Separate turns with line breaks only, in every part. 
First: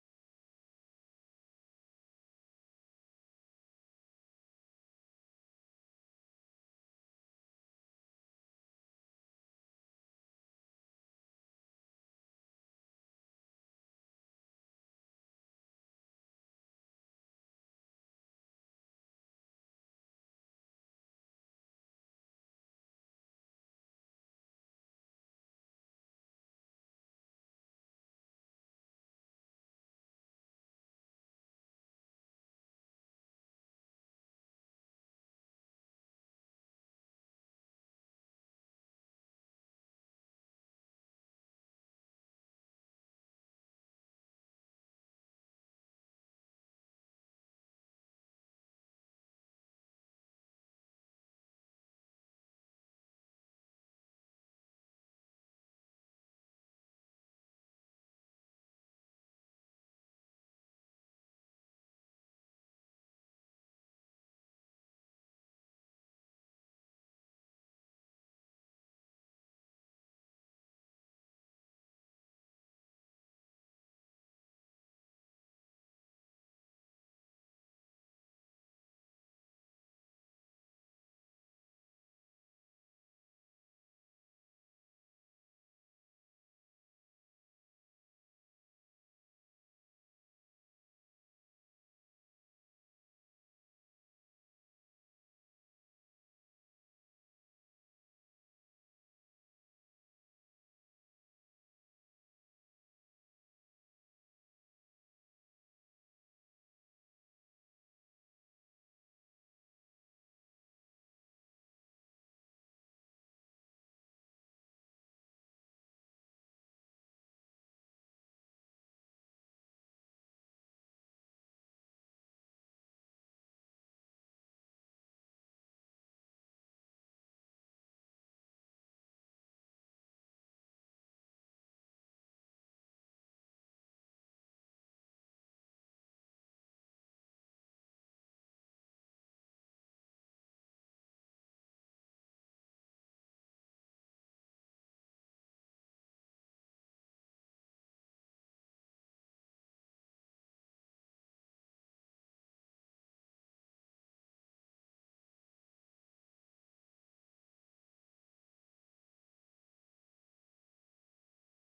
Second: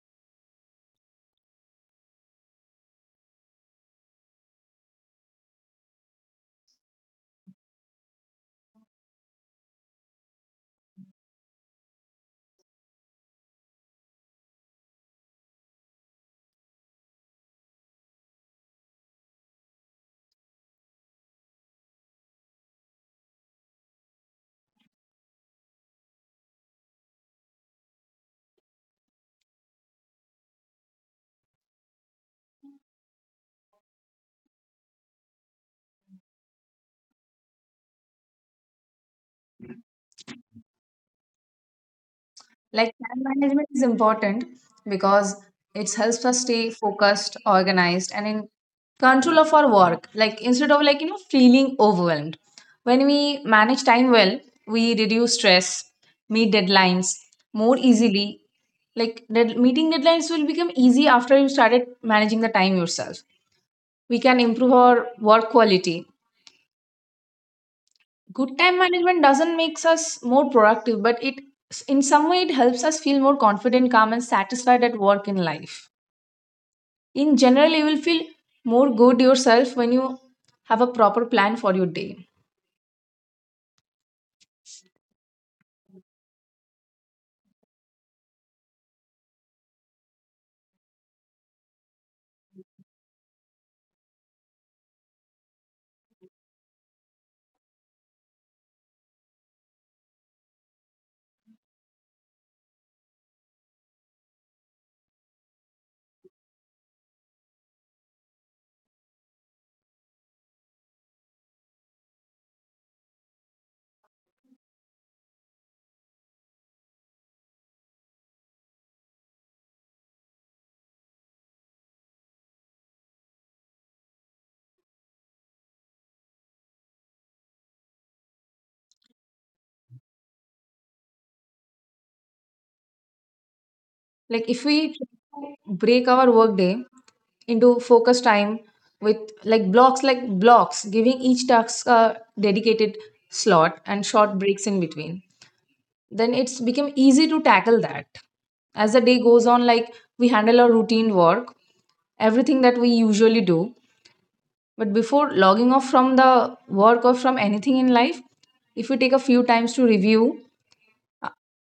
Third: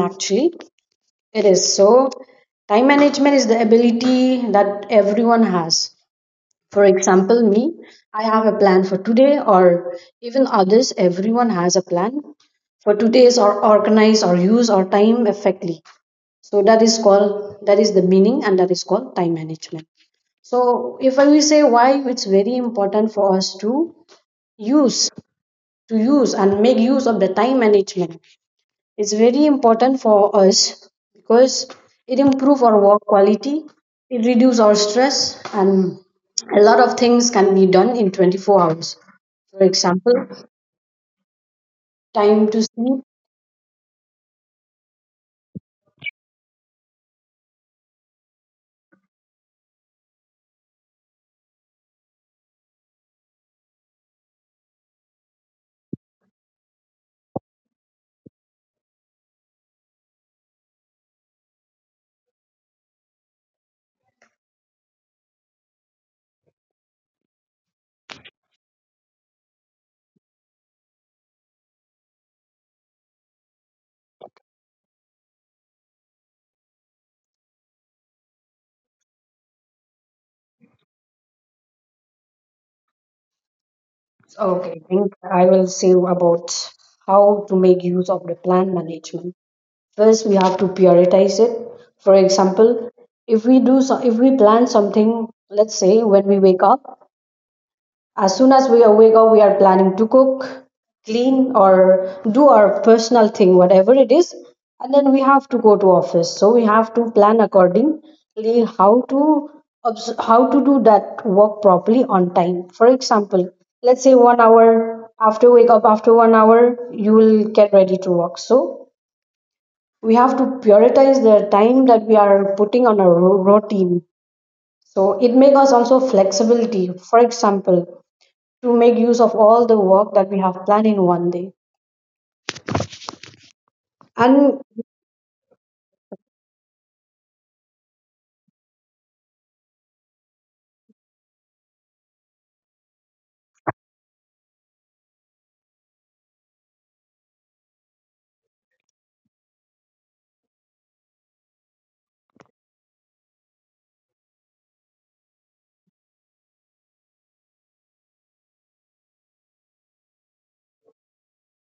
actually? It is so, time management is the ability that everyone has. For example, me, I have a plan for today, or even others, everyone has a plan for today's or organize or use our time effectively. So that is called, that is the meaning, and that is called time management. So if I will say why it's very important for us use to use and make use of the time management, it's very important for us because it improves our work quality, it reduces our stress, and a lot of things can be done in 24 hours. For example, time to
Like
sleep.
time management is important because it helps us stay focused, organized, and in control of our work. Like instead of like feeling overwhelmed, when we manage time well, we reduce stress, meet deadlines more easily. Meeting deadlines will become easy after you started managing the time yourself. We can improve our work quality. Good time management doesn't makes us more productive, but it in some way it helps us feel more confident, calm, and satisfied at work in life. In general you will feel more good yourself when you have a proper plan for your day.
Okay, I think I will say about how to make use of the plan management. First, we have to prioritize it. For example, if we plan something, let's say when we wake up. As soon as we are wake up, we are planning to cook, clean, or do our personal thing, whatever it is. And then we have to go to office. So we have to plan accordingly how to how to do that work properly on time. For example, let's say one hour after wake up, after one hour, you will get ready to work. So we have to prioritize the time that we are putting on our routine. So it makes us also flexibility. For example, to make use of all the work that we have planned in one day.
Like
And
if we break our work day into focus time with like blocks giving each task a dedicated slot and short breaks in between, then it's become easy to tackle that. As the day goes on, like we handle our routine work, everything that we usually do, but before logging off from the work or from anything in life, if we take a few times to review, uh,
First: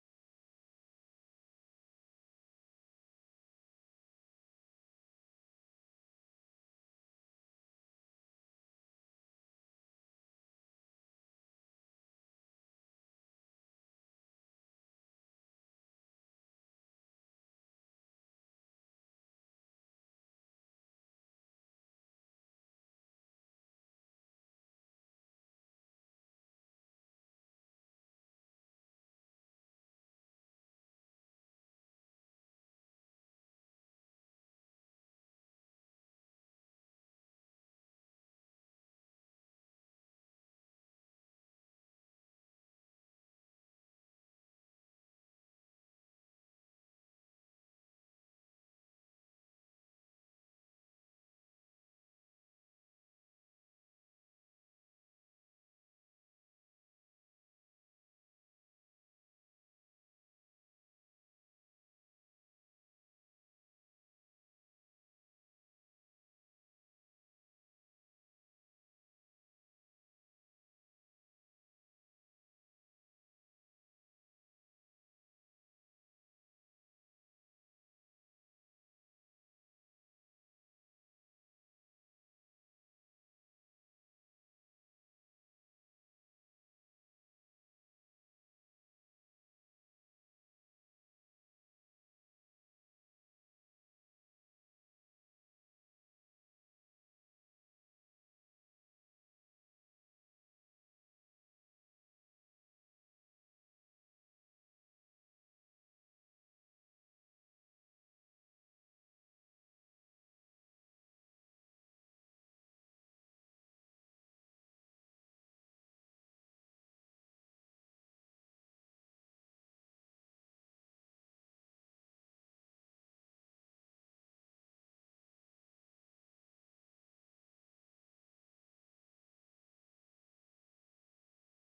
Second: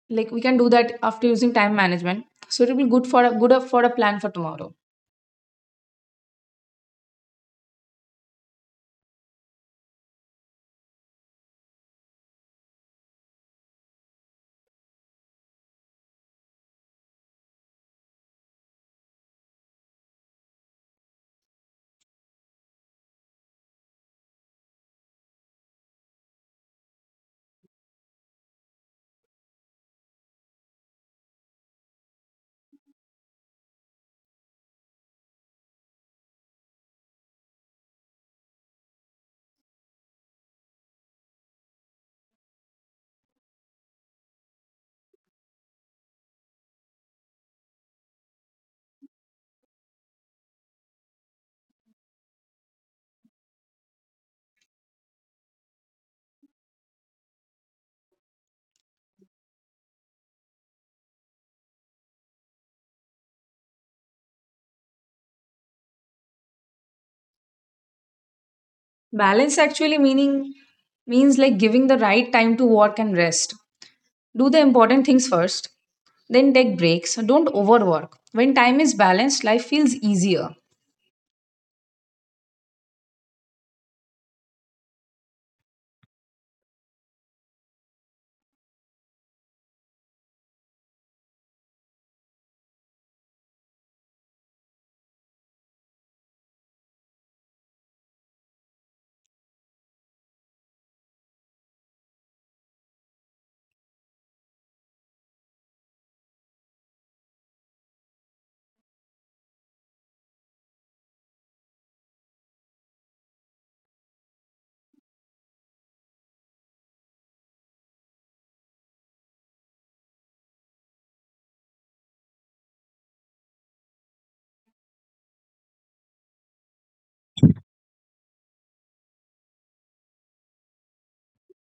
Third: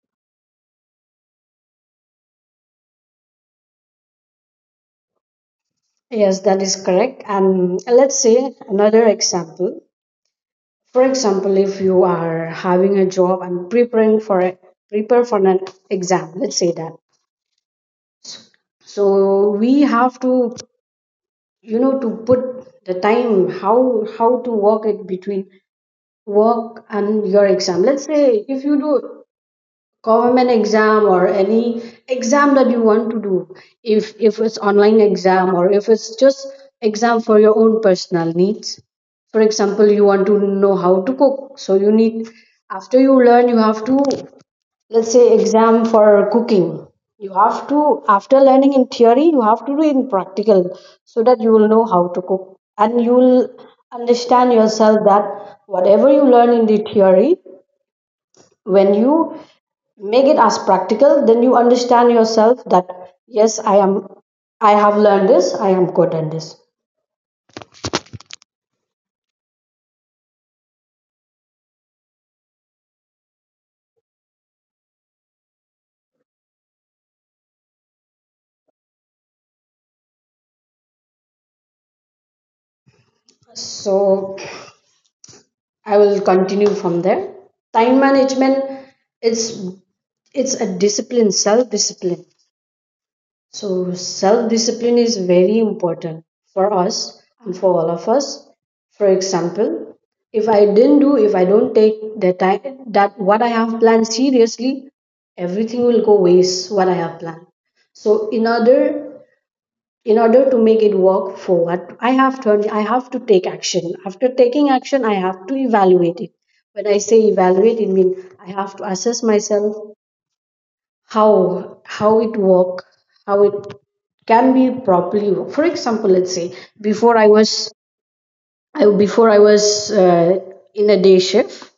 like we can do that after using time management, so it will be good for a plan for tomorrow.
yes, that is correct. And let's say another example. For example, if you are having a job and prepare for an exam, let's say that. So we have to, you know, to put the time, how to work it between work and your exam. Let's say if you do government exam or any exam that you want to do, if it's online exam or if it's just exam for your own personal needs. For example, you want to know how to cook, so you need, after you learn, you have to, let's say, exam for cooking. You have to, after learning in theory, you have to do in practical, so that you will know how to cook and you will understand yourself that whatever you learn in the theory, when you make it as practical, then you understand yourself that yes i am I have learned this, I am good in this.
Balance actually meaning means like giving the right time to work and rest. Do the important things first, then take breaks. Don't overwork. When time is balanced, life feels easier.
So I will continue from there. Time management, it's it's a discipline, self discipline. So self discipline is very important for us and for all of us. For example, if I didn't do, if I don't take the time that what I have planned seriously, everything will go waste what I have planned. So in order to make it work for what I have turned, I have to take action. After taking action, I have to evaluate it. When I say evaluate, it means I have to assess myself how it work, how it can be properly work. For example, let's say before i was before I was in a day shift,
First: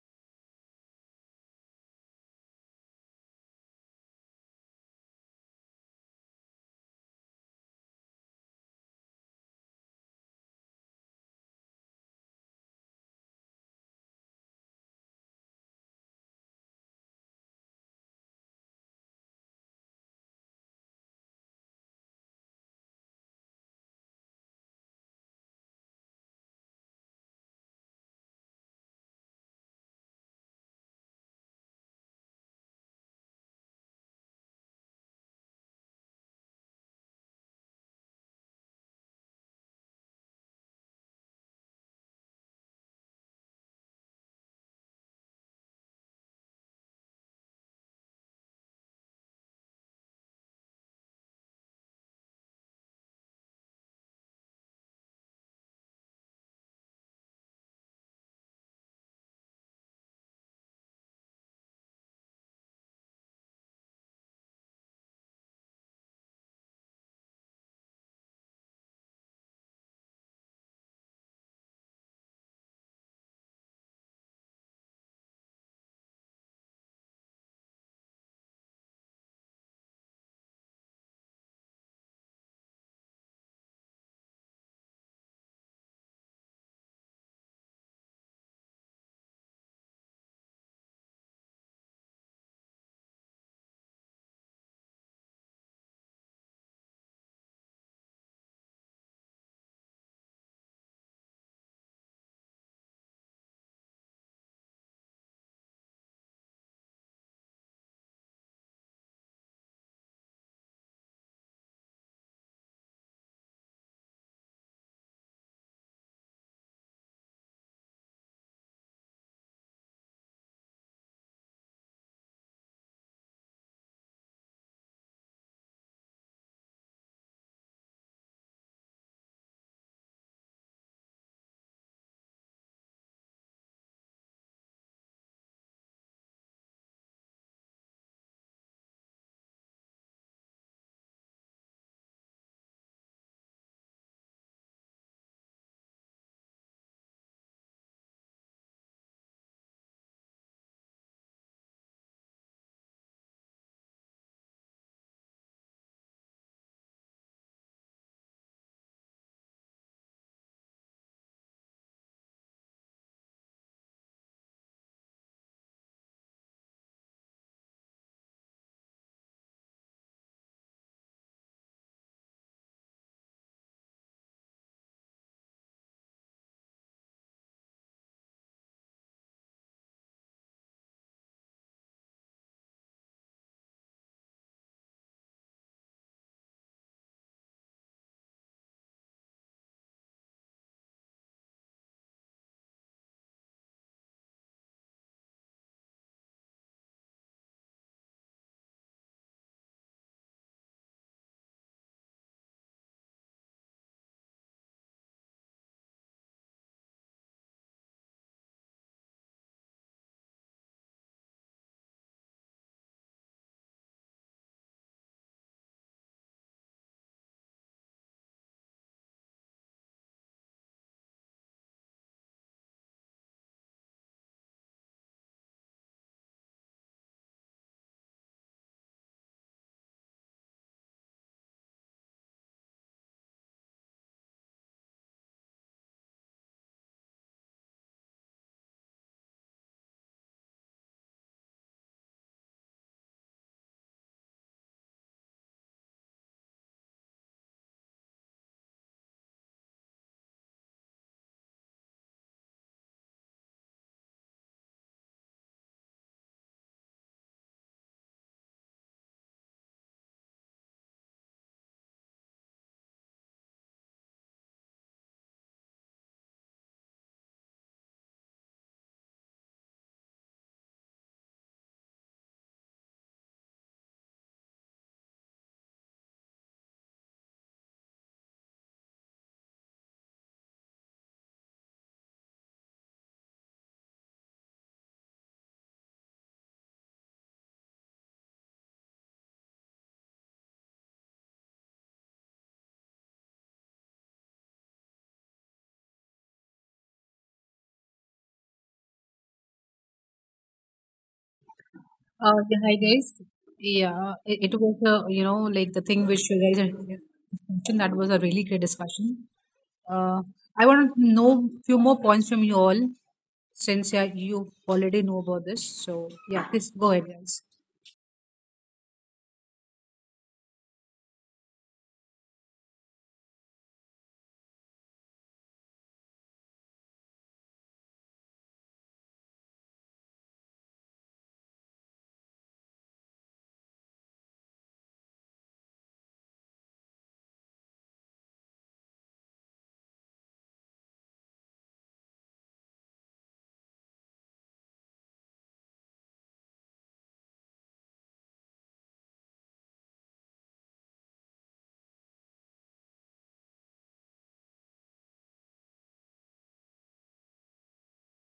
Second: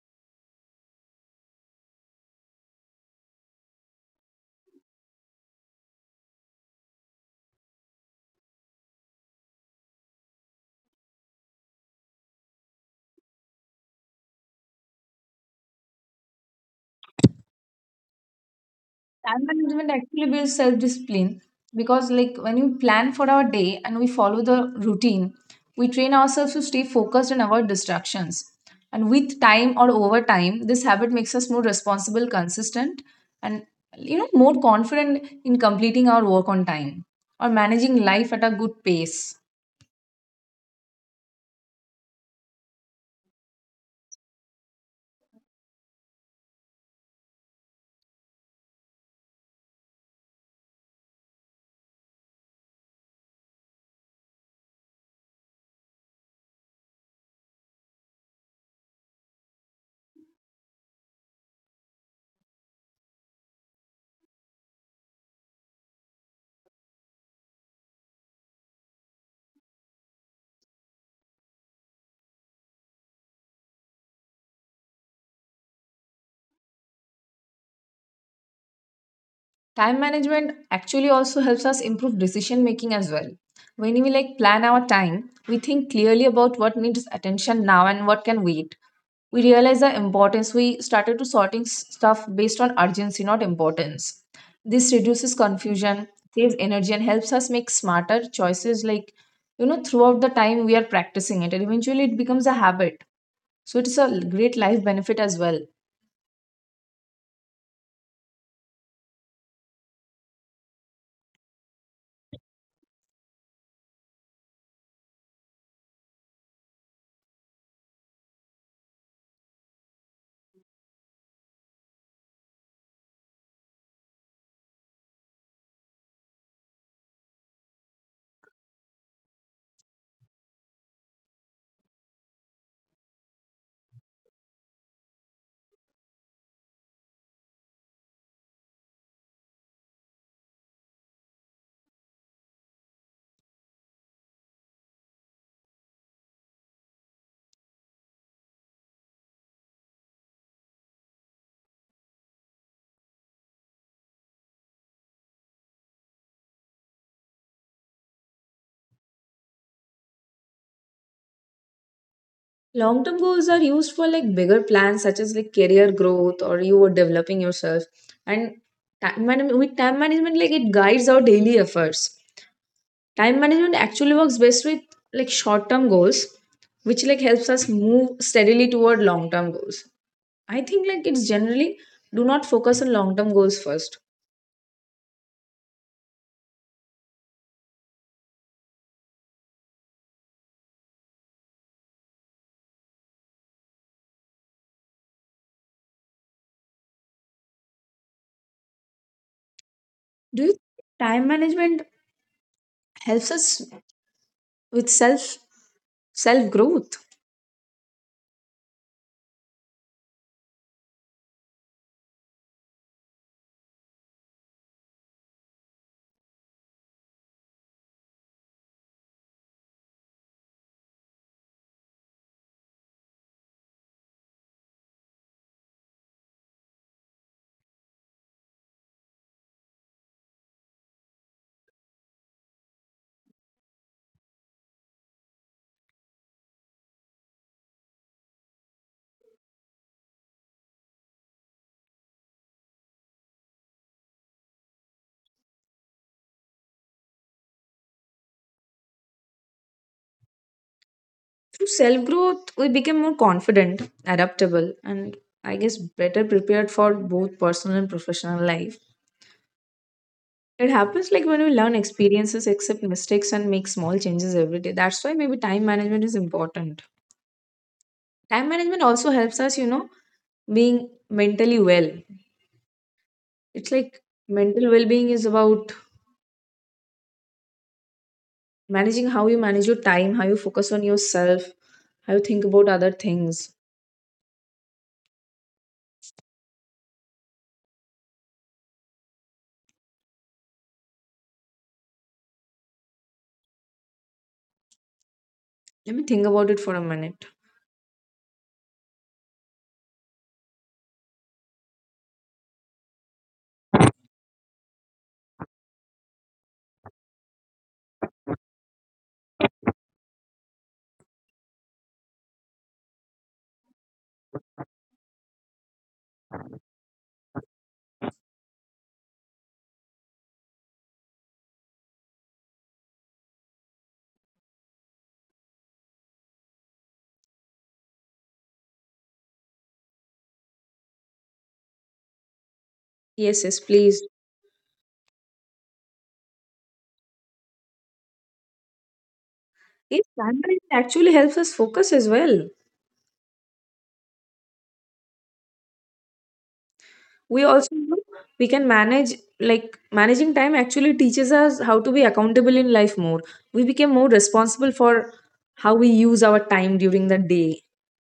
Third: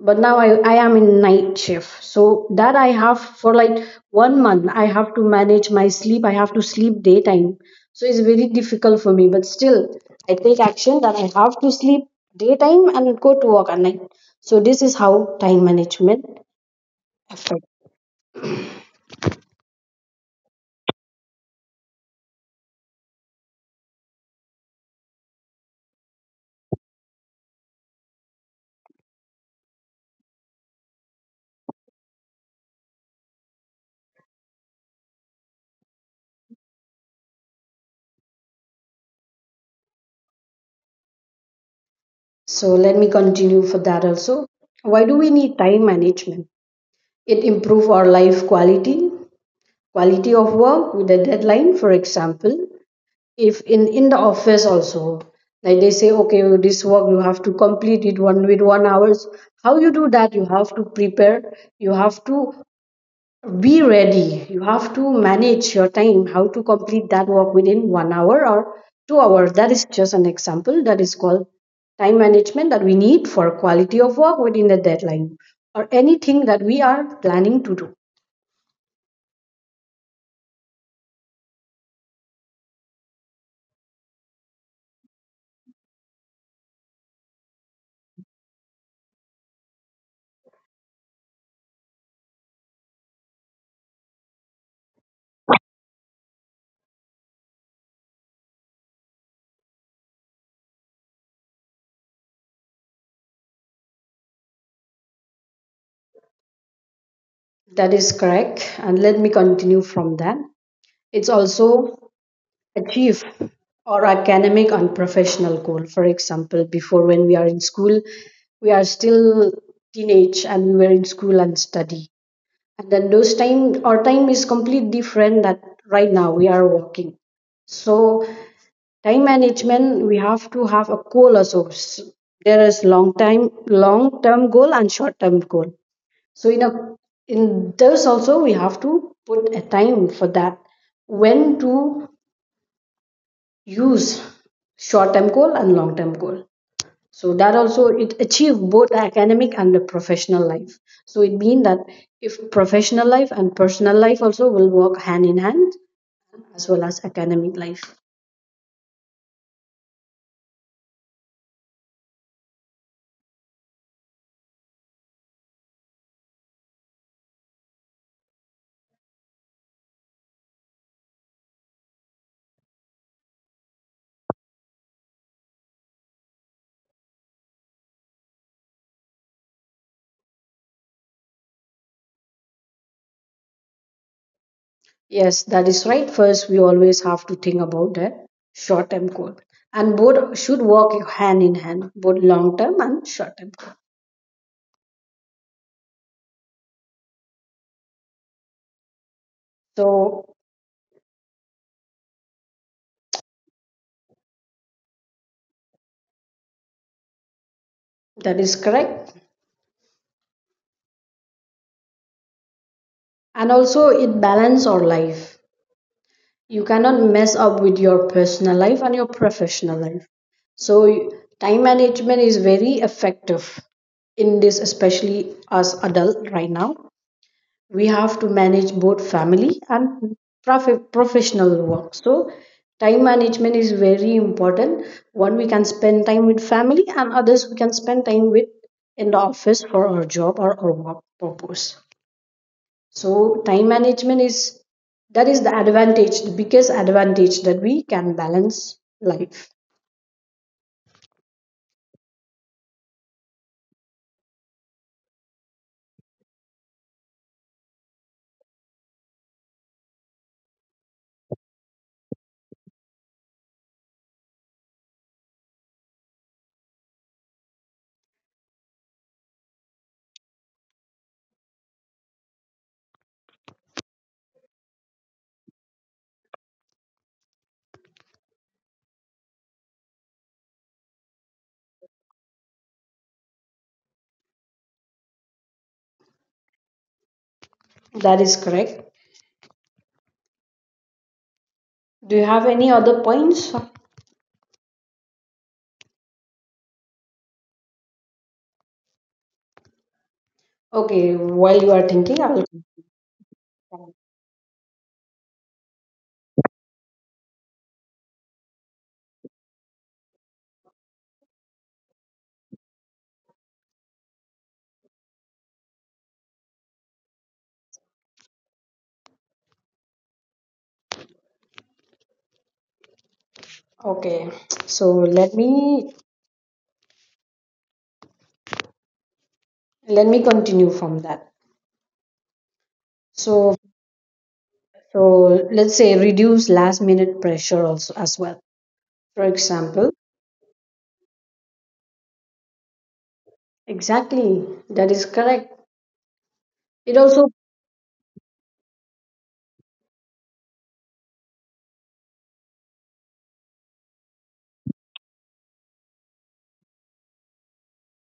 but now I am in night shift, so that I have for like one month, I have to manage my sleep, I have to sleep daytime. So it's very difficult for me, but still I take action that I have to sleep daytime and go to work at night. So this is how time management affects.
Time management actually builds self discipline because, like, when you plan for our day and we follow the routine, we train ourselves to stay focused and avoid distractions. And with time or over time, this habit makes us more responsible, consistent, and more confident in completing our work on time or managing life at a good pace.
So let me continue for that also. Why do we need time management? It improve our life quality, quality of work with a deadline. For example, if in the office also, like they say, okay, this work you have to complete it one with one hours. How you do that? You have to prepare. You have to be ready. You have to manage your time, how to complete that work within one hour or 2 hours. That is just an example, that is called time management that we need for quality of work within the deadline or anything that we are planning to do.
Time management actually also helps us improve decision making as well. When we like plan our time, we think clearly about what needs attention now and what can wait. We realized the importance. We started to sorting stuff based on urgency, not importance. This reduces confusion, saves energy, and helps us make smarter choices. Like throughout the time we are practicing it and eventually it becomes a habit. So it's a great life benefit as well.
That is correct. And let me continue from that. It's also achieve or academic and professional goal. For example, before when we are in school, we are still teenage and we were in school and study, and then those time our time is completely different that right now we are working. So time management, we have to have a goal also. There is long term goal and short term goal. So in a in those also we have to put a time for that, when to use short term goal and long term goal. So that also it achieve both academic and the professional life. So it mean that if professional life and personal life also will work hand in hand, as well as academic life.
Long term goals are used for like bigger plans such as like career growth or you are developing yourself, and time management, like it guides our daily efforts. Time management actually works best with like short-term goals, which like helps us move steadily toward long-term goals. I think like it's generally do not focus on long-term goals first.
Yes, that is right. First, we always have to think about the short term goal, and both should work hand in hand, both long term and short term goal. So
Do you think time management helps us with self growth?
that is correct. And also it balance our life. You cannot mess up with your personal life and your professional life. So time management is very effective in this, especially as adult. Right now we have to manage both family and professional work. So time management is very important. One, we can spend time with family, and others, we can spend time with in the office for our job or our work purpose. So time management is, that is the advantage, the biggest advantage that we can balance life.
Through self growth, we become more confident, adaptable, and I guess better prepared for both personal and professional life. It happens like when we learn experiences, accept mistakes, and make small changes every day. That's why maybe time management is important. Time management also helps us, being mentally well. It's like mental well being is about managing how you manage your time, how you focus on yourself, how you think about other things.
That is correct. Do you have any other points?
Let me think about it for a minute.
Okay, while you are thinking,
Uh,
I will.
yeah, hi guys. Yeah, it was a like the thing which you guys had mentioned. That was a really great discussion. Uh, I want to know few more points from you all since yeah, you already know about this. So yeah, please go ahead, guys.
Okay, so let me continue from that.
Yes,
So
yes, please.
so let's say reduce last minute pressure also as well. For example,
Yes, time management actually helps us focus as well.
exactly, that is correct. It also,
We also know we can manage, like managing time actually teaches us how to be accountable in life more. We became more responsible for how we use our time during the day.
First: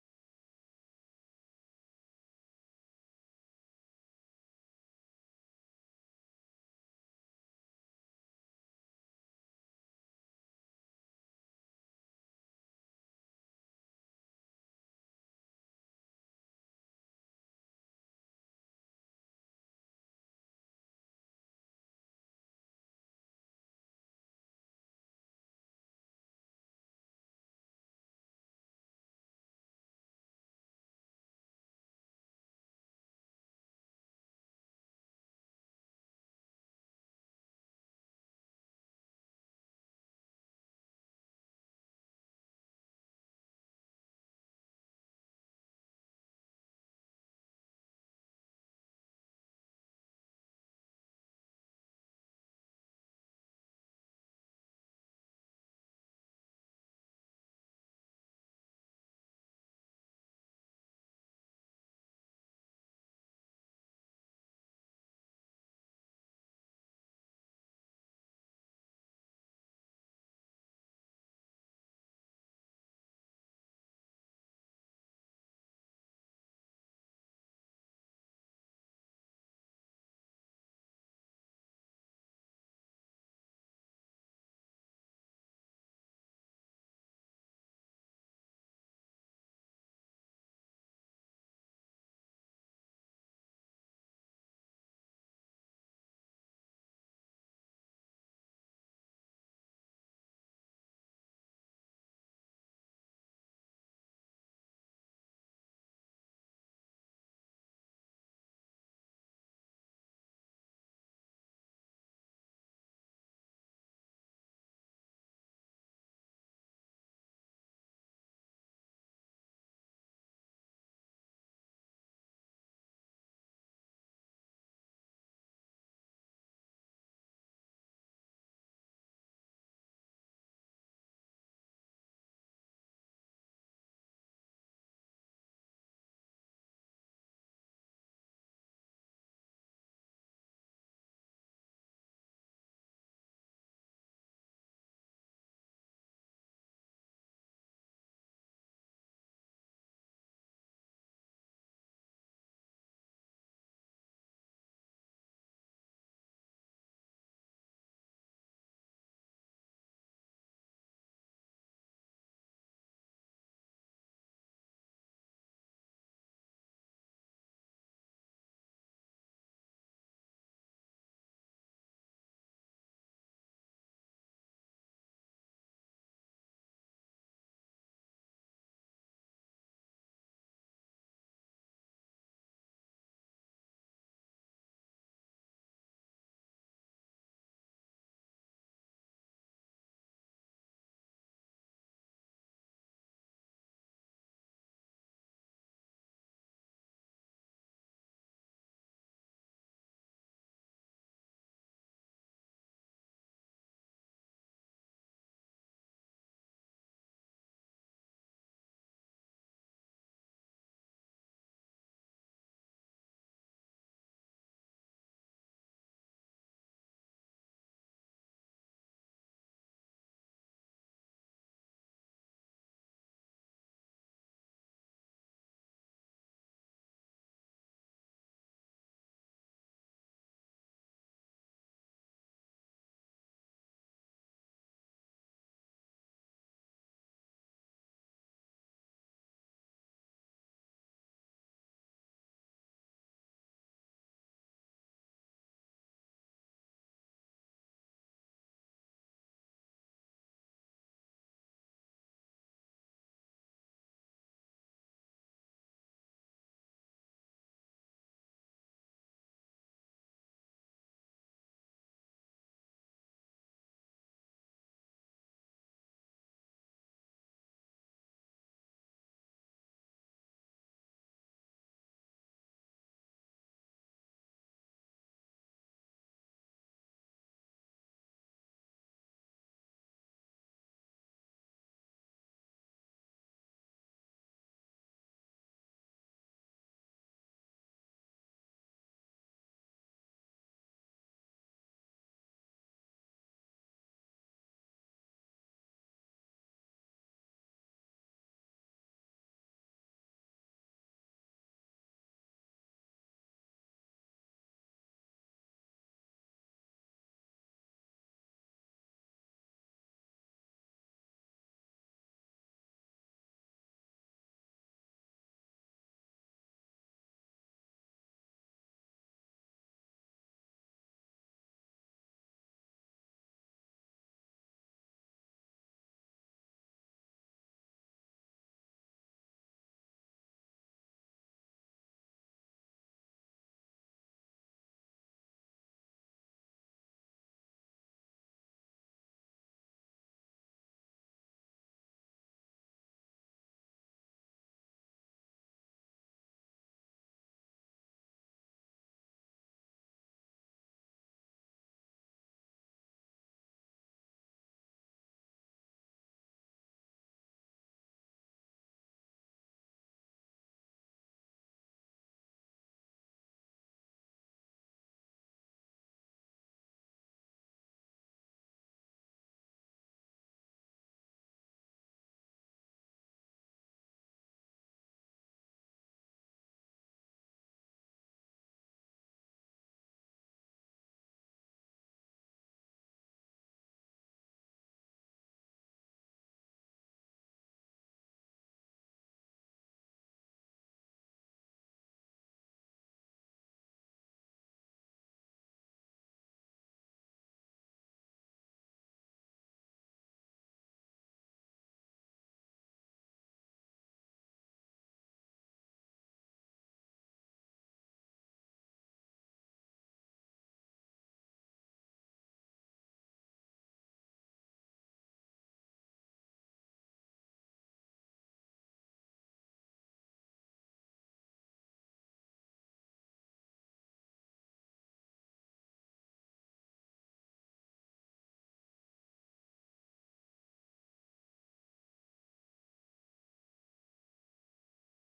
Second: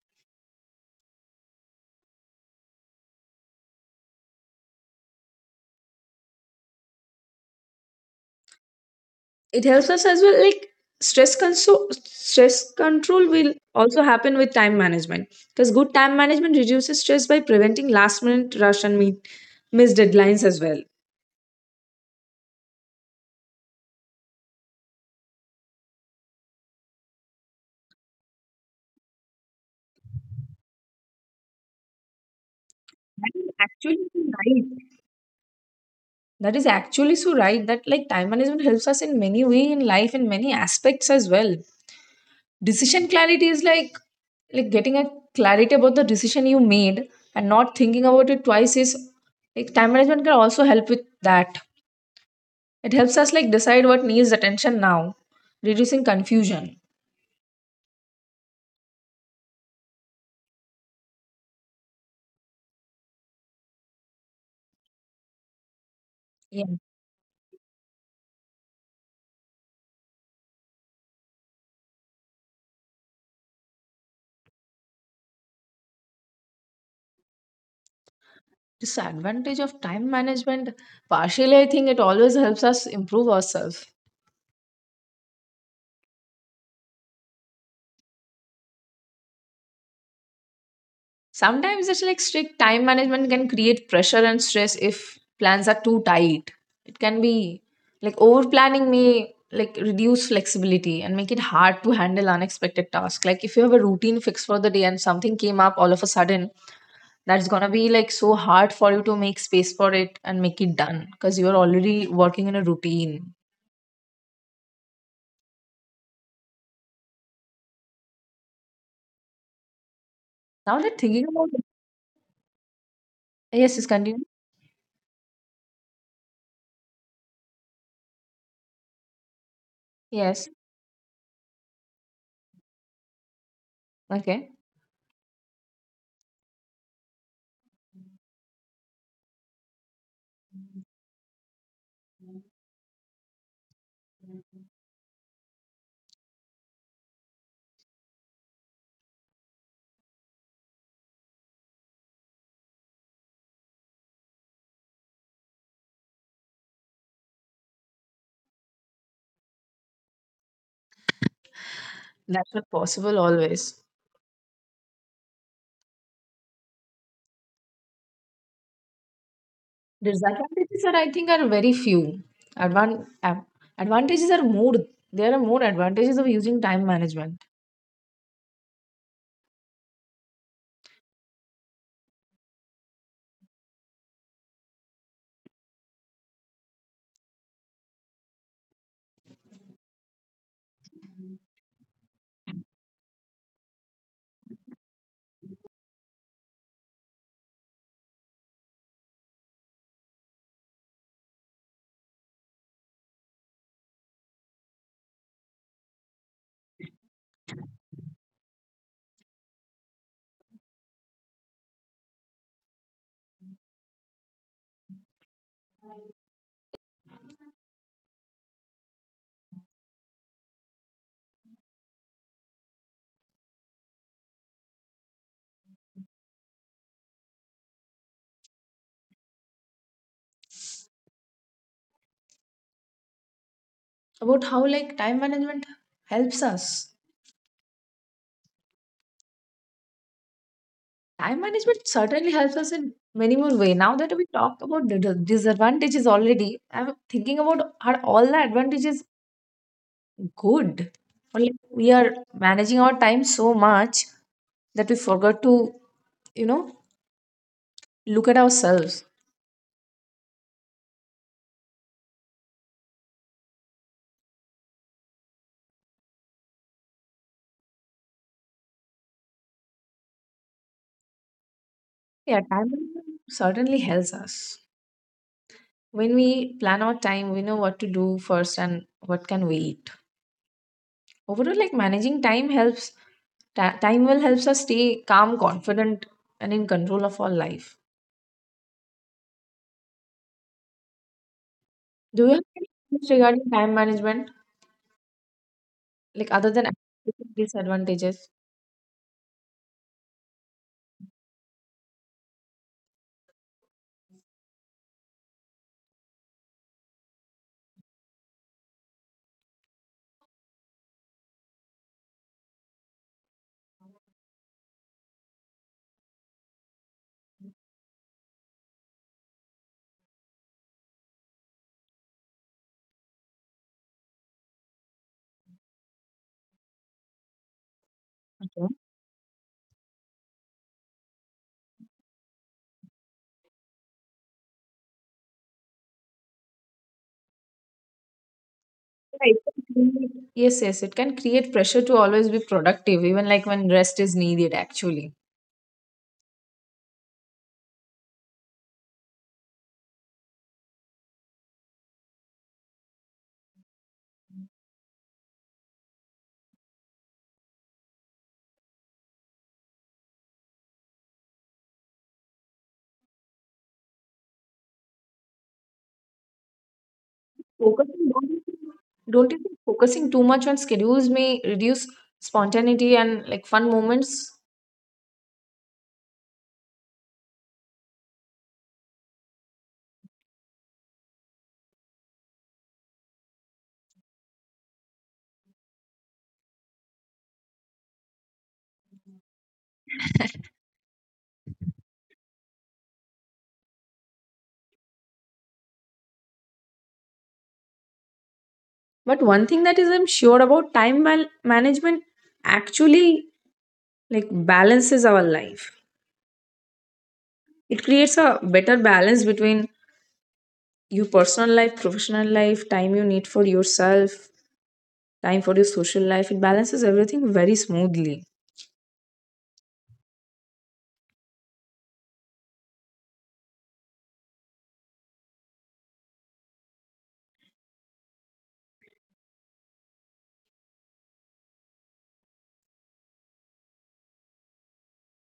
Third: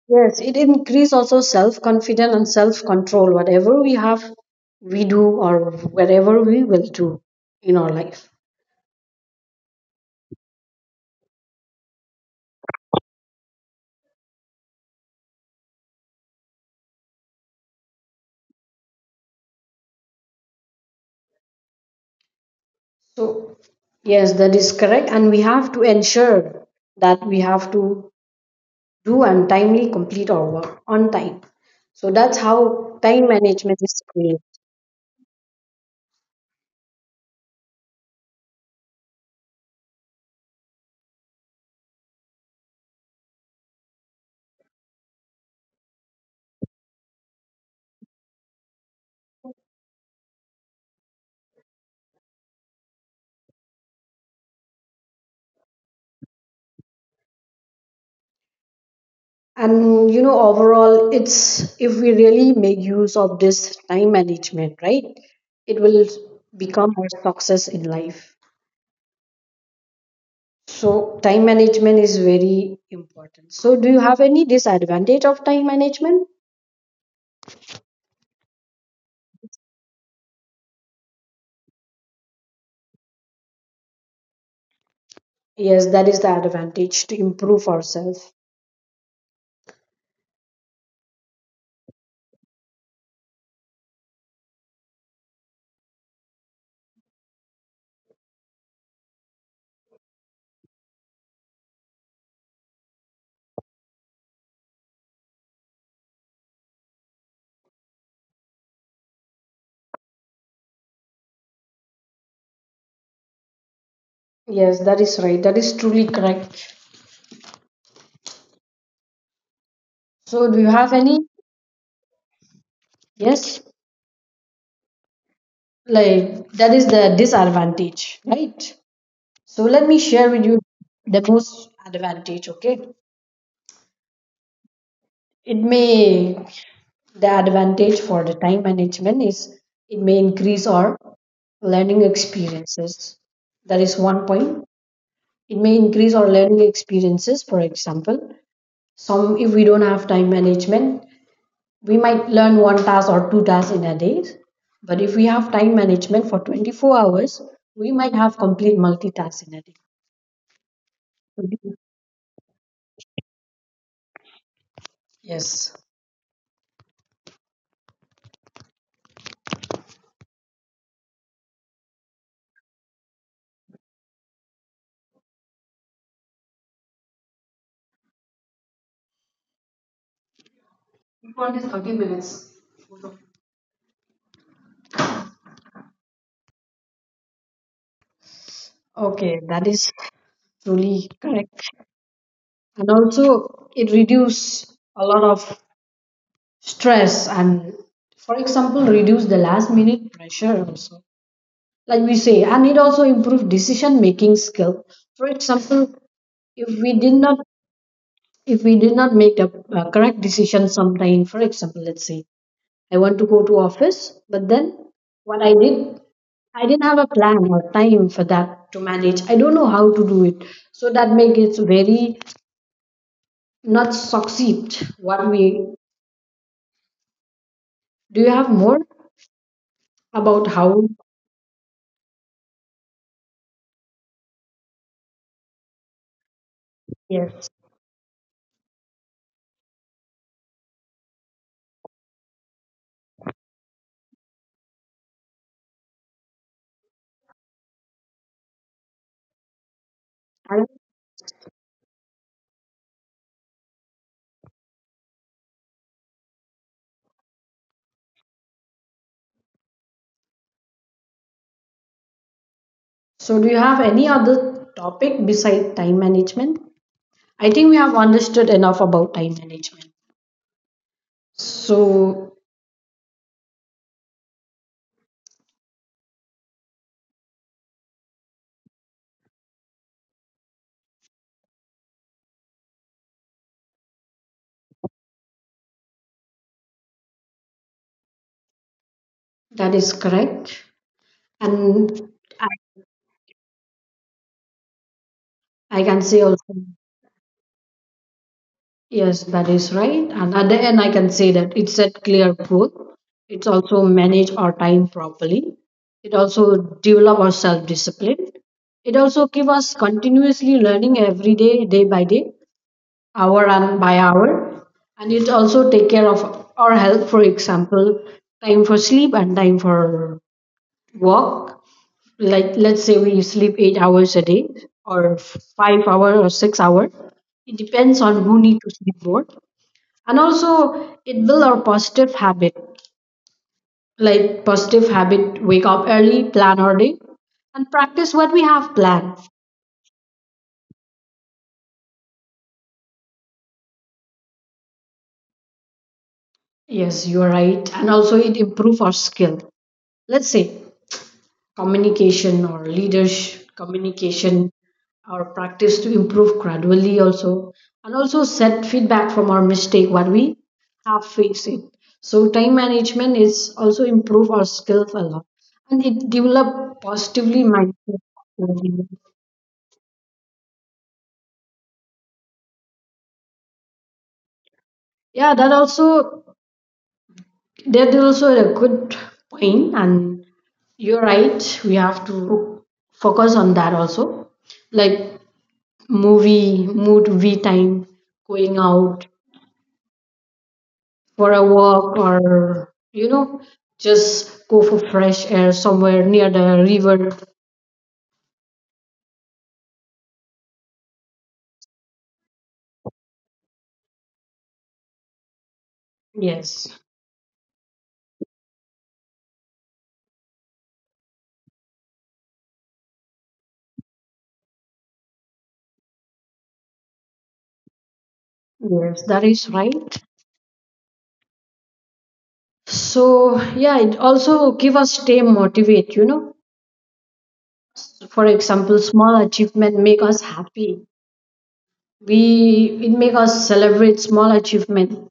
yes, it increase also self confidence and self control. Whatever we have, we do, or whatever we will do in our life.
It helps us as well, like stress control will also happen with time management, because good time management reduces stress by preventing last minute rush and missed deadlines as well.
So yes, that is correct. And we have to ensure that we have to do and timely complete our work on time. So that's how time
that is
management is
actually so
created.
right that is actually so right that like time management helps us in many way in life, in many aspects as well. Decision clarity is like getting a clarity about the decision you made and not thinking about it twice. Is like time management can also help with that. It helps us like decide what needs attention now, reducing confusion.
And overall, it's if we really make use of this time management, right, it will
Yeah.
become our success in life. So time management is very important. So do you have any disadvantage of time management?
Disadvantage of time management. Partially, I think it always helps us improve ourselves.
Yes, that is the advantage to improve ourselves.
Sometimes it's like strict time management can create pressure and stress if plans are too tight. It can be like over planning may like reduce flexibility and make it hard to handle unexpected tasks. Like if you have a routine fixed for the day and something came up all of a sudden, that's gonna be like so hard for you to make space for it and make it done because you're already working in a routine.
Yes, that is right. That is truly correct. So do you
Now
have
that
any?
thinking about it,
Yes,
yes, yes, continue.
like that is the disadvantage, right? So let me share with
Yes,
you the most advantage, okay?
okay,
It may, the advantage for the time management is, it may increase our learning experiences. That is one point. It may increase our learning experiences. For example, some, if we don't have time management, we might learn one task or two tasks in a day, but if we have time management for 24 hours, we might have complete multitask in a day. Mhm.
that's not possible always.
Yes.
Disadvantages are, I think, are very few. Advan- av- Advantages are more. There are more advantages of using time management.
One is 30 minutes. Okay, that is truly correct. And also it reduce a lot of stress, and for example, reduce the last minute pressure also, like we say. And it also improves decision making skill. For example, if we did not make the correct decision sometime. For example, let's say I want to go to office, but then what I did, I didn't have a plan or time for that to manage, I don't know how to do it. So that makes it very, not succeed what we. Do you have more about how?
About how like time management helps us.
Yes.
Time management certainly helps us in many more ways. Now that we talked about the disadvantages already, I'm thinking about, are all the advantages
And
good? Or like we are managing our time so much that we forgot to, you know, look at ourselves.
so do you have any other topic beside time management? I think we have understood enough about time management.
Yeah,
So
time management certainly helps us. When we plan our time, we know what to do first and what can wait. Overall, like managing time helps, time will helps us stay calm, confident, and in control of our life.
that is correct. And
Do you have
I,
any tips regarding time management,
I can say
like other
also,
than disadvantages?
yes, that is right. And at the end, I can say that it set clear goal. It's also manage our time properly. It also develop our self-discipline. It also give us continuously learning every day, day by day, hour and by hour. And it also take care of our health. For example, time for sleep and time for walk, like let's say we sleep 8 hours a day or 5 hours or 6 hours. It depends on who
Okay.
need to sleep more. And also it build our positive habit. Like positive habit, wake up early, plan our day, and practice what we have
Yeah,
planned.
yes, yes, it can create pressure to always be productive, even like when rest is needed, actually.
Yes, you are right. And also it improve our skill. Let's say communication or leadership communication our practice to improve gradually also, and also set feedback from our mistake what we have faced it. So time management is also improve our skills a lot, and it develop positively
Focusing,
mindset.
don't you think focusing too much on schedules may reduce spontaneity and like fun moments?
Yeah, that also, that is also a good point. And you're right, we have to focus on that also, like movie mood v time, going out for a walk, or just go for fresh air somewhere near the river.
But one thing that is I'm sure about management actually like balances our life.
Yes,
It creates a better balance between your personal life, professional life, time you need for yourself, time for your social life. It balances everything very smoothly.
yes, that is right. So yeah, it also give us stay motivate. For example, small achievement make us happy. We, it make us celebrate small achievement,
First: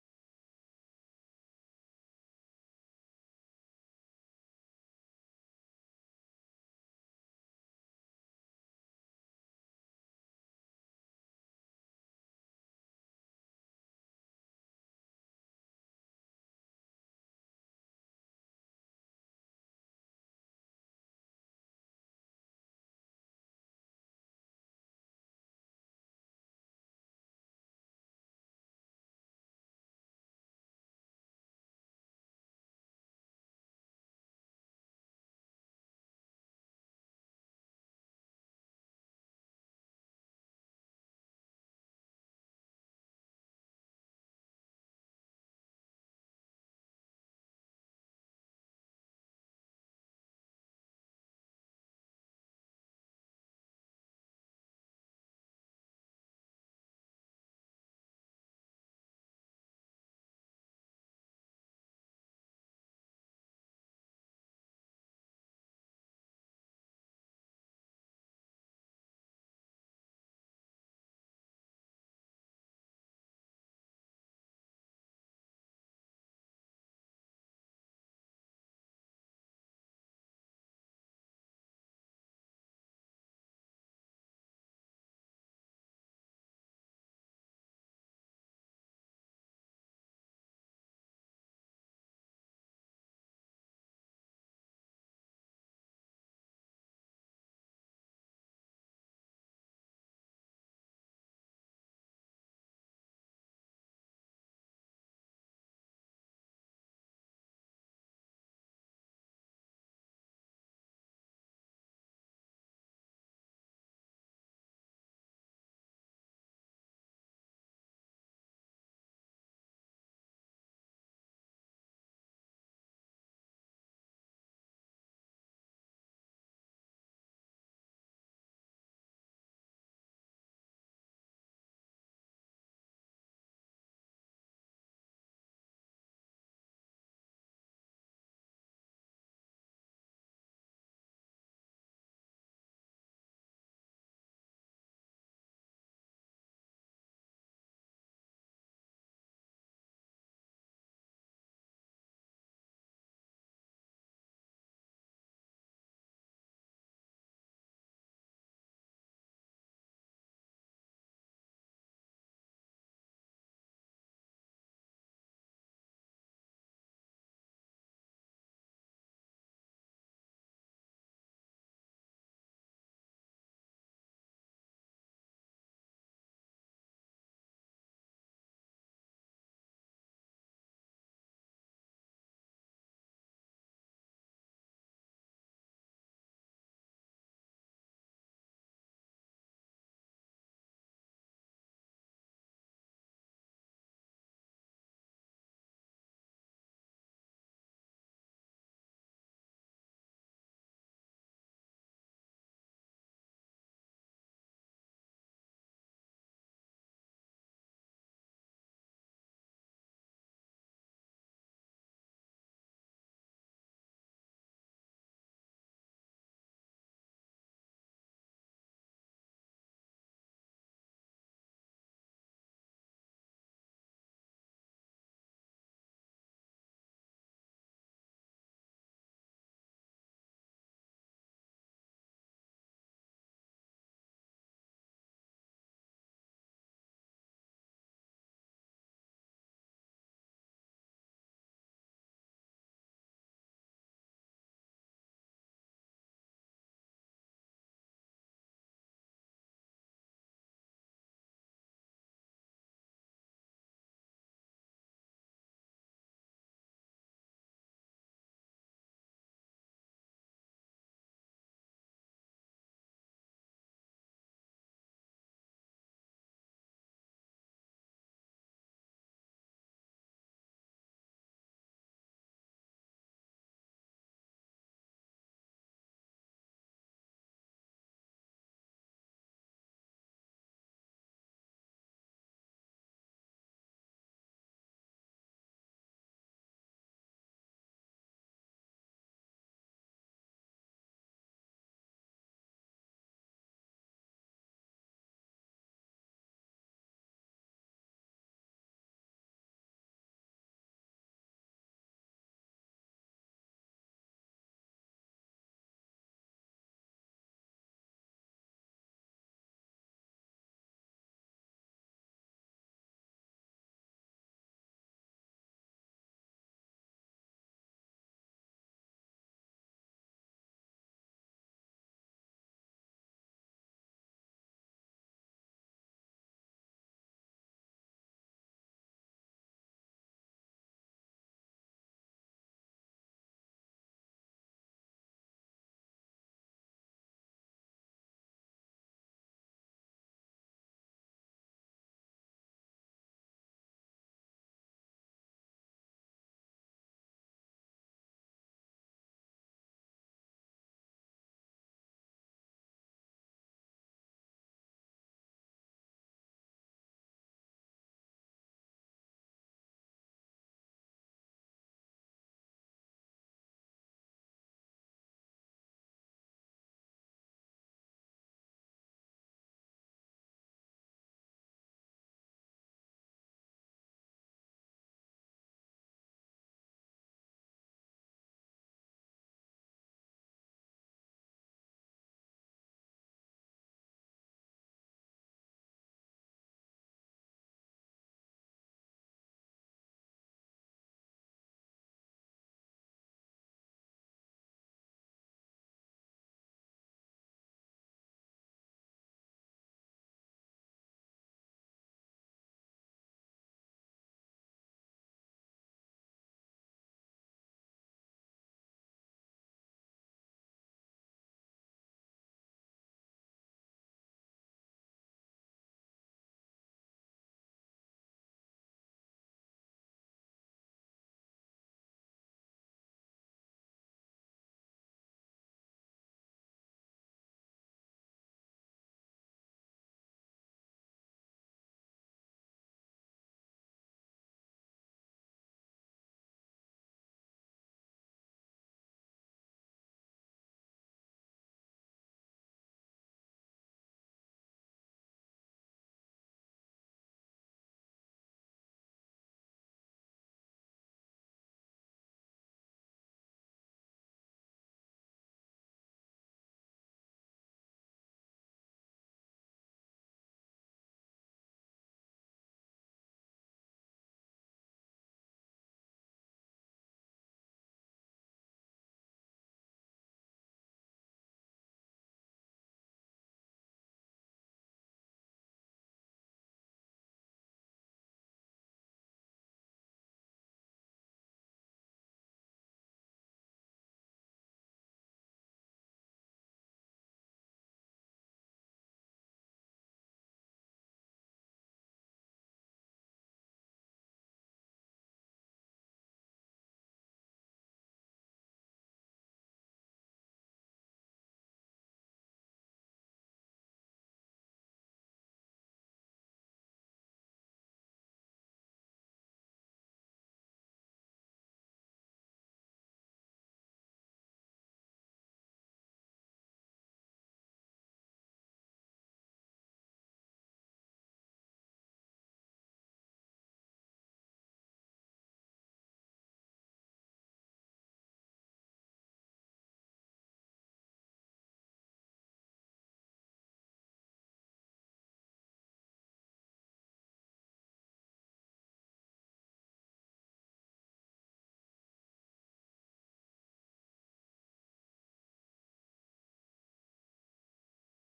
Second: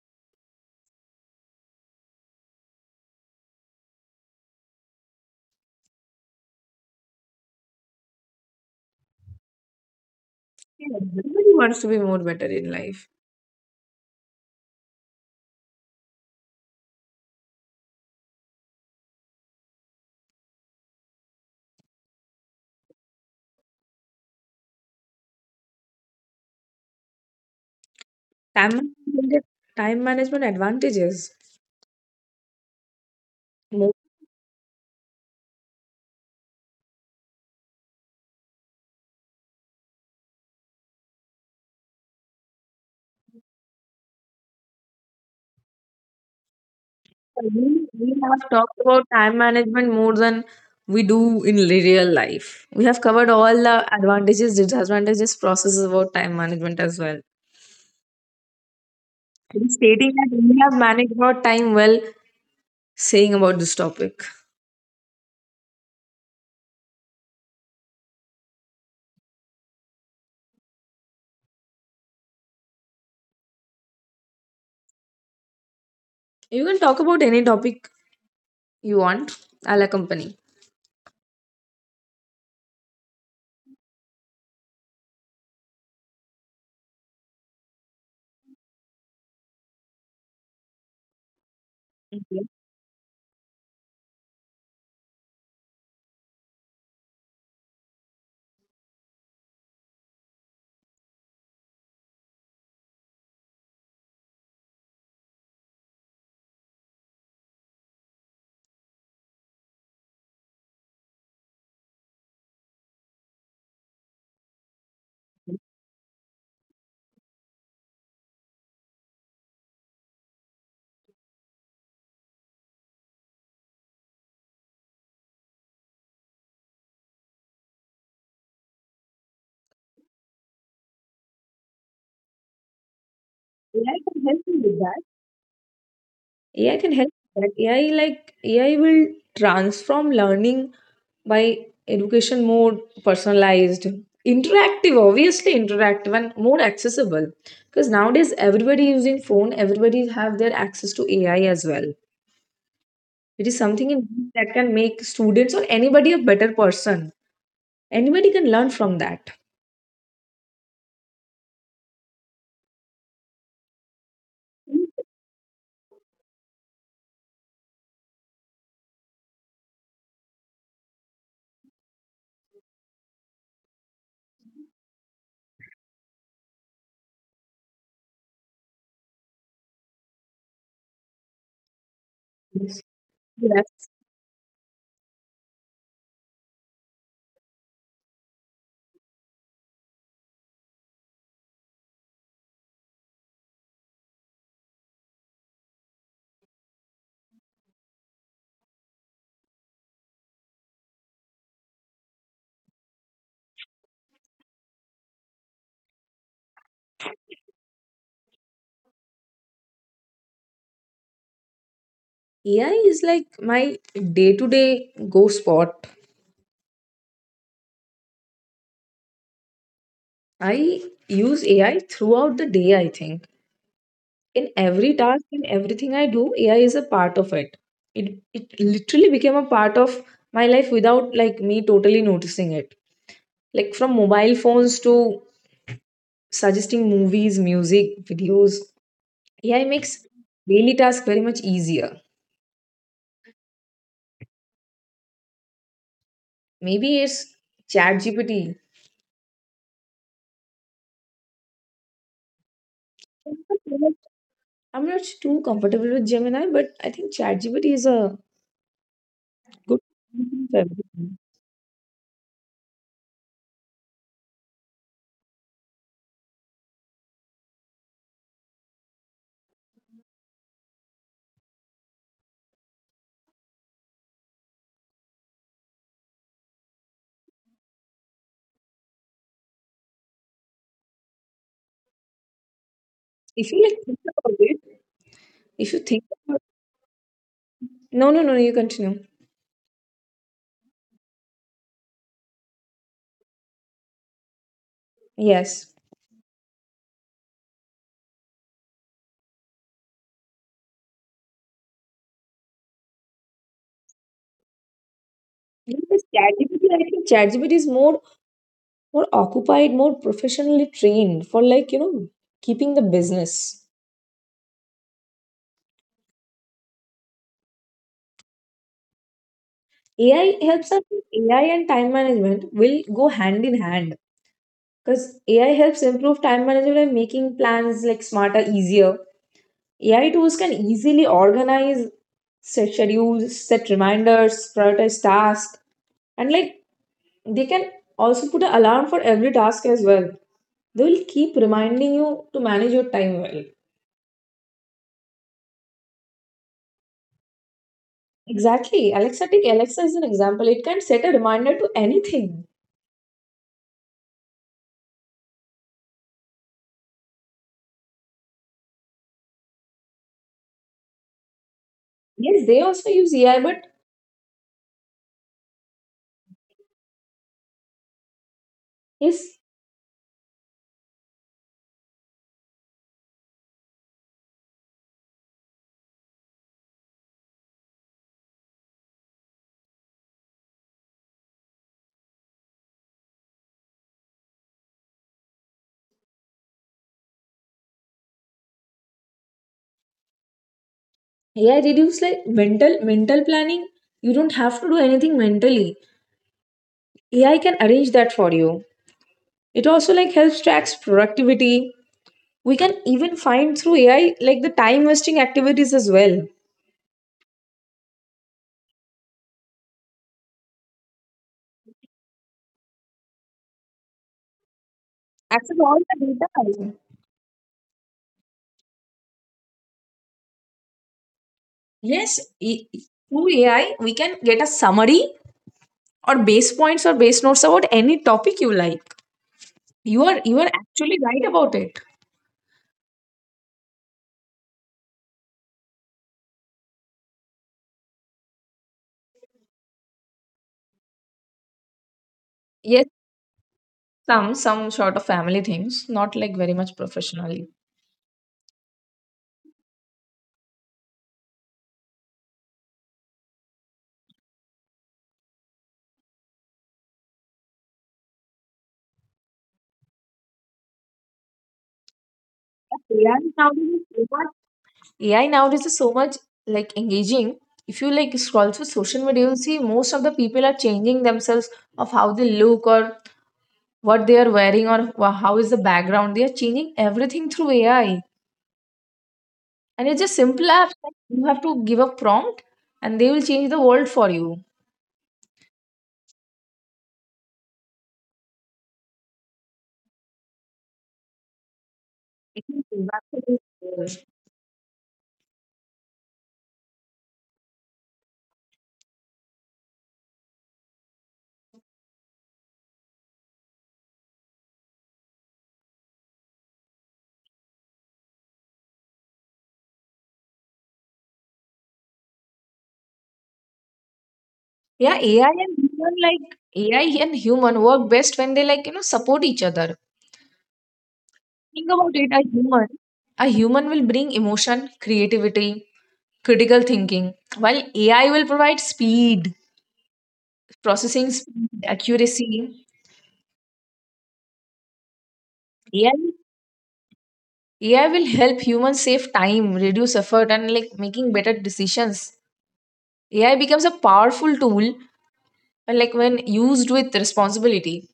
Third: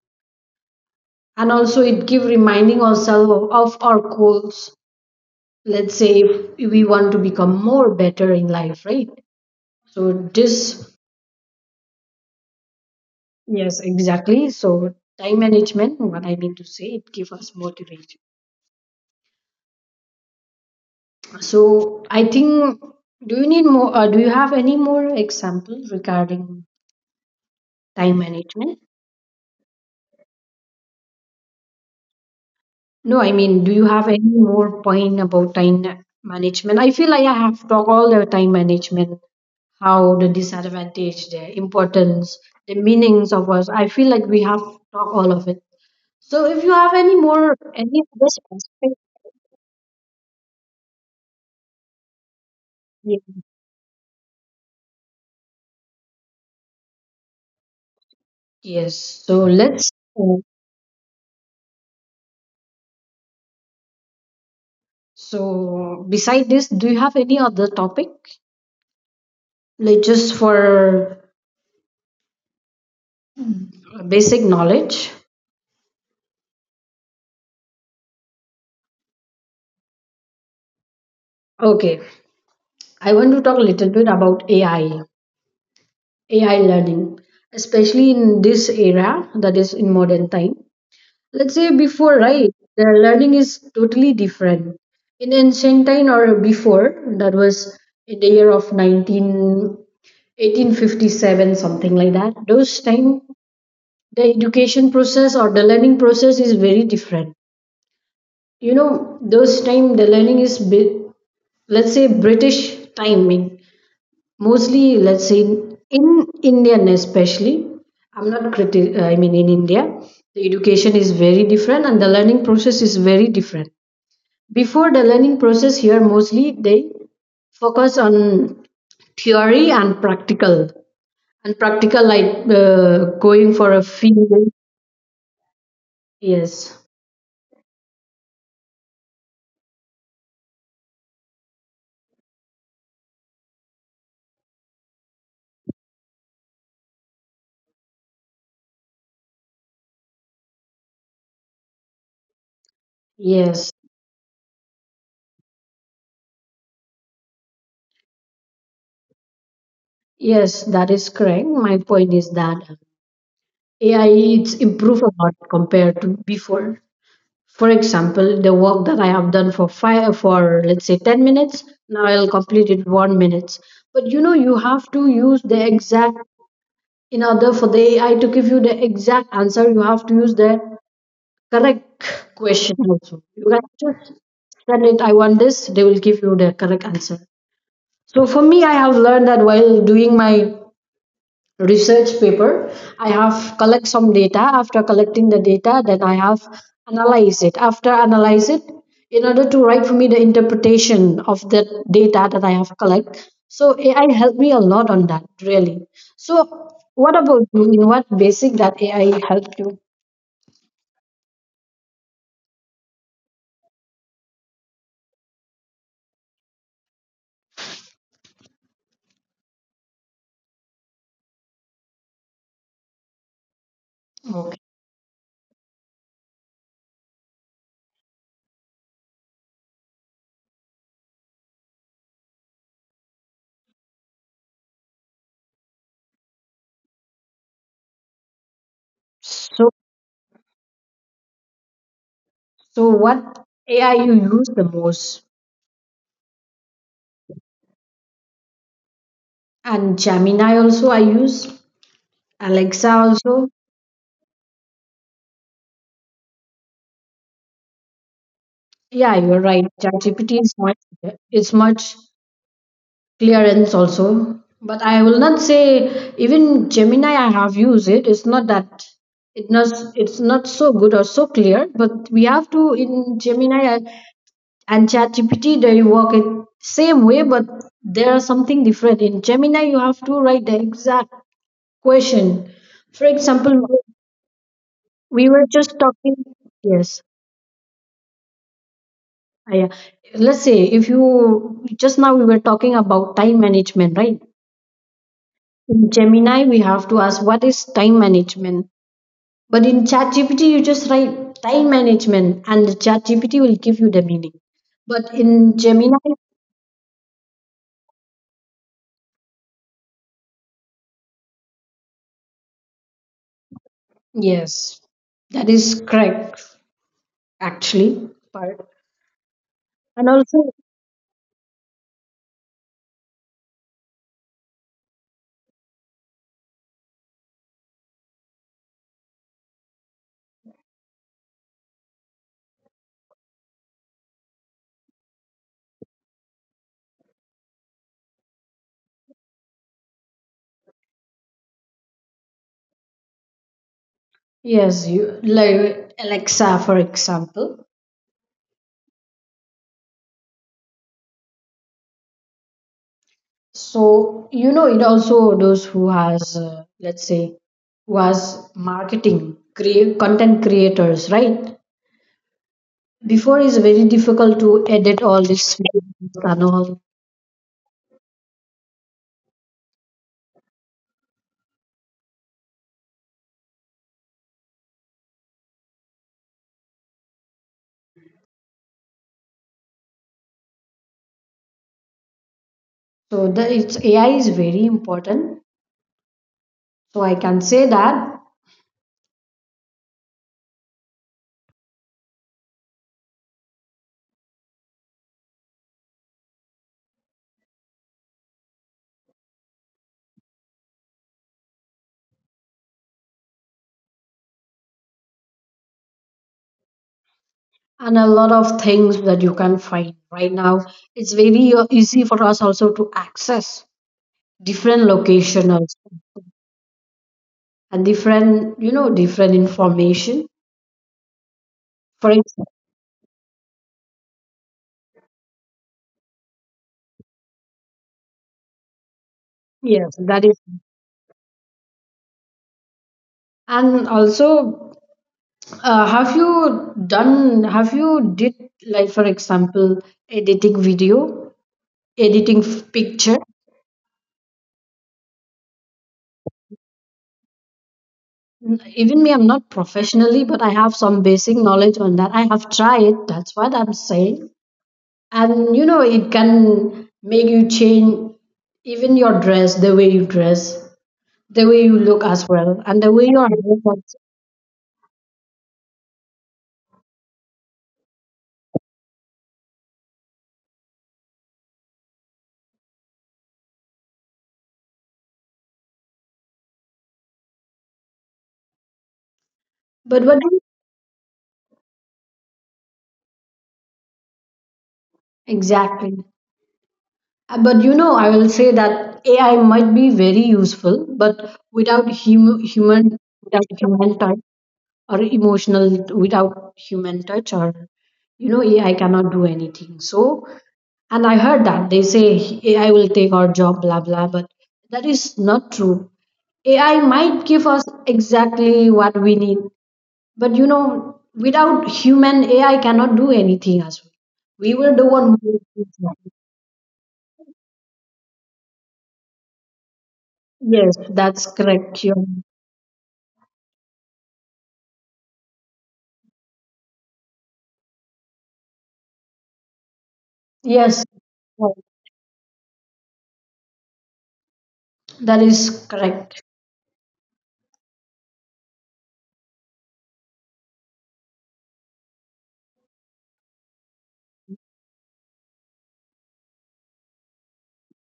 and also it give reminding ourselves of our goals. Let's say if we want to become more better in life, right? So this.
Yeah. Everybody wants to be more better in life.
Yes, exactly. So time management, what I mean to say, it gives us motivation. So I think, do you need more? Do you have any more examples regarding time management?
Time management, time management advantages.
No, I mean, do you have
More,
any more point about time management? I feel like I have talked all the time management, how the disadvantage, the importance, the meanings of us. I feel like we have talked all of it. So if you have any more,
we
any
we
other
have talked
specific,
about time management more than we do in real life. We have
yes.
covered all the advantages, disadvantages, processes about time management as well.
Yes, so
In
let's.
stating
uh,
that we have managed our time well, saying about this topic.
So, beside this, do you have any other topic? Like just for basic knowledge?
You can talk about any topic you want? I'll accompany.
Okay, I want to talk a little bit about AI, AI learning, especially in this era, that is in modern time. Let's say before, right,
Okay.
the learning is totally different. In ancient time or before, that was in the year of 19 1857, something like that. Those time, the education process or the learning process is very different you know those time the learning is bit, let's say british timing, mostly, let's say in indian especially. I'm not criti- I mean in india the education is very different and the learning process is very different. Before, the learning process here mostly they focus on theory and practical, and practical like, uh, going for a
AI can help
field.
you with that. AI
Yes,
can help with that. AI will transform learning by education more personalized, interactive, obviously interactive, and more accessible. Because nowadays everybody using phone, everybody have their access to AI as well. It is
yes.
something that can make students or anybody a better person. Anybody can learn from that.
Yes, that is correct. My point is that AI it's improved a lot compared to before. For example, the work that I have done for five for let's say 10 minutes, now I'll complete it 1 minutes. But you know, you have to use the exact, in order for the AI to give you the exact answer, you have to use the correct question
Yes.
also. You can
Yes.
just send it, I want this, they will give you the correct answer. So for me, I have learned that while doing my research paper. I have collect some data. After collecting the data, then I have analyze it. After analyze it, in order to write for me the interpretation of the data that I have collect. So AI helped me a lot on that, really. So what about you? In what basic that AI helped you?
AI is like my day-to-day go spot. I use AI throughout the day, I think. In
Okay.
every task, in everything I do, AI is a part of it. It literally became a part of my life without like me totally noticing it. Like from mobile phones to suggesting movies, music, videos. AI
So
makes daily tasks very much easier.
so what AI you use the most?
Maybe it's Chat GPT.
And Gemini also I use. Alexa also.
I'm not too comfortable with Gemini, but I think Chat GPT is a
Yeah, you're
good
right.
solution for
ChatGPT is much,
everything.
is much clearance also. But I will not say, even Gemini I have used it. It's not that it not it's not so good or so clear, but we have to, in Gemini and ChatGPT they work it same way, but there are something different. In Gemini you have to write the exact question. For
If you like
example,
think about it,
we were
If you
just
think
talking,
about
yes.
no, no, no, you continue.
Yeah. Let's say if you, just now we were talking about time management, right?
Yes.
In Gemini, we have to ask what is time management. But in ChatGPT, you just write time management and ChatGPT will give you the meaning. But in
Because
Gemini,
ChatGPT, I think ChatGPT is more occupied, more professionally trained for like, you know, keeping the business.
yes, that is correct, actually. Part. And
AI
also,
helps us. AI and time management will go hand in hand, because AI helps improve time management by making plans like smarter, easier. AI tools can easily organize, set schedules, set reminders, prioritize tasks, and like they can also put an alarm for every task as well. They'll keep reminding you to manage your time well.
yes, you like Alexa, for example.
Exactly. Alexa, take Alexa as an example. It can set a reminder to anything.
So, you know, it also those who has, let's say, who has marketing, create, content creators, right?
Yes, they also use AI,
Before is
but
very difficult to edit all this videos and all.
yes,
So the it's AI is very important. So I can say that,
AI reduce like mental planning. You don't have to do anything mentally. AI can arrange that for you. It also like helps tracks productivity. We can even find through AI like the time wasting activities as well.
and a lot of things that you can find right now. It's very easy for us also to access different
Access
location
all
also,
the data.
and different, you know, different information.
Yes,
For example,
through AI we can get a summary or base points or base notes about any topic you like.
yes, that is,
You are actually right about it.
and also, have you done? Have you did, like for example editing video, editing f-
Yes,
picture?
some sort of family things, not like very much professionally.
Even me, I'm not professionally, but I have some basic knowledge on that. I have tried, that's what I'm saying. And you know, it can make you change even your dress, the way you dress, the way you look as well, and the way
AI
your
nowadays
hair was.
is so much AI nowadays is so much like engaging. If you like scroll through social media, you'll see most of the people are changing themselves of how they look or what they are wearing or how is the background. They are changing everything through AI. And it's
But
just
what do
simple apps. You have to give a prompt and they will change the world for you.
you- exactly? But you know, I will say that AI might be very useful, but without human touch or emotional, without human touch or you know, AI cannot do anything. So, and I heard that they say AI will take our job, blah, blah, but that is not true. AI might give us exactly what we need, but you know, without human, AI cannot do anything as well. We were the
Yeah,
one
AI
who.
and human like AI and human work best when they like support each other.
Yes, that's
Think
correct.
about
You're,
it,
right.
a human will bring emotion, creativity, critical thinking, while AI will provide speed,
Yes,
processing speed, accuracy.
that is
AI
correct.
AI will help humans save time, reduce effort, and like making better decisions. AI becomes a powerful tool, and like when used with responsibility.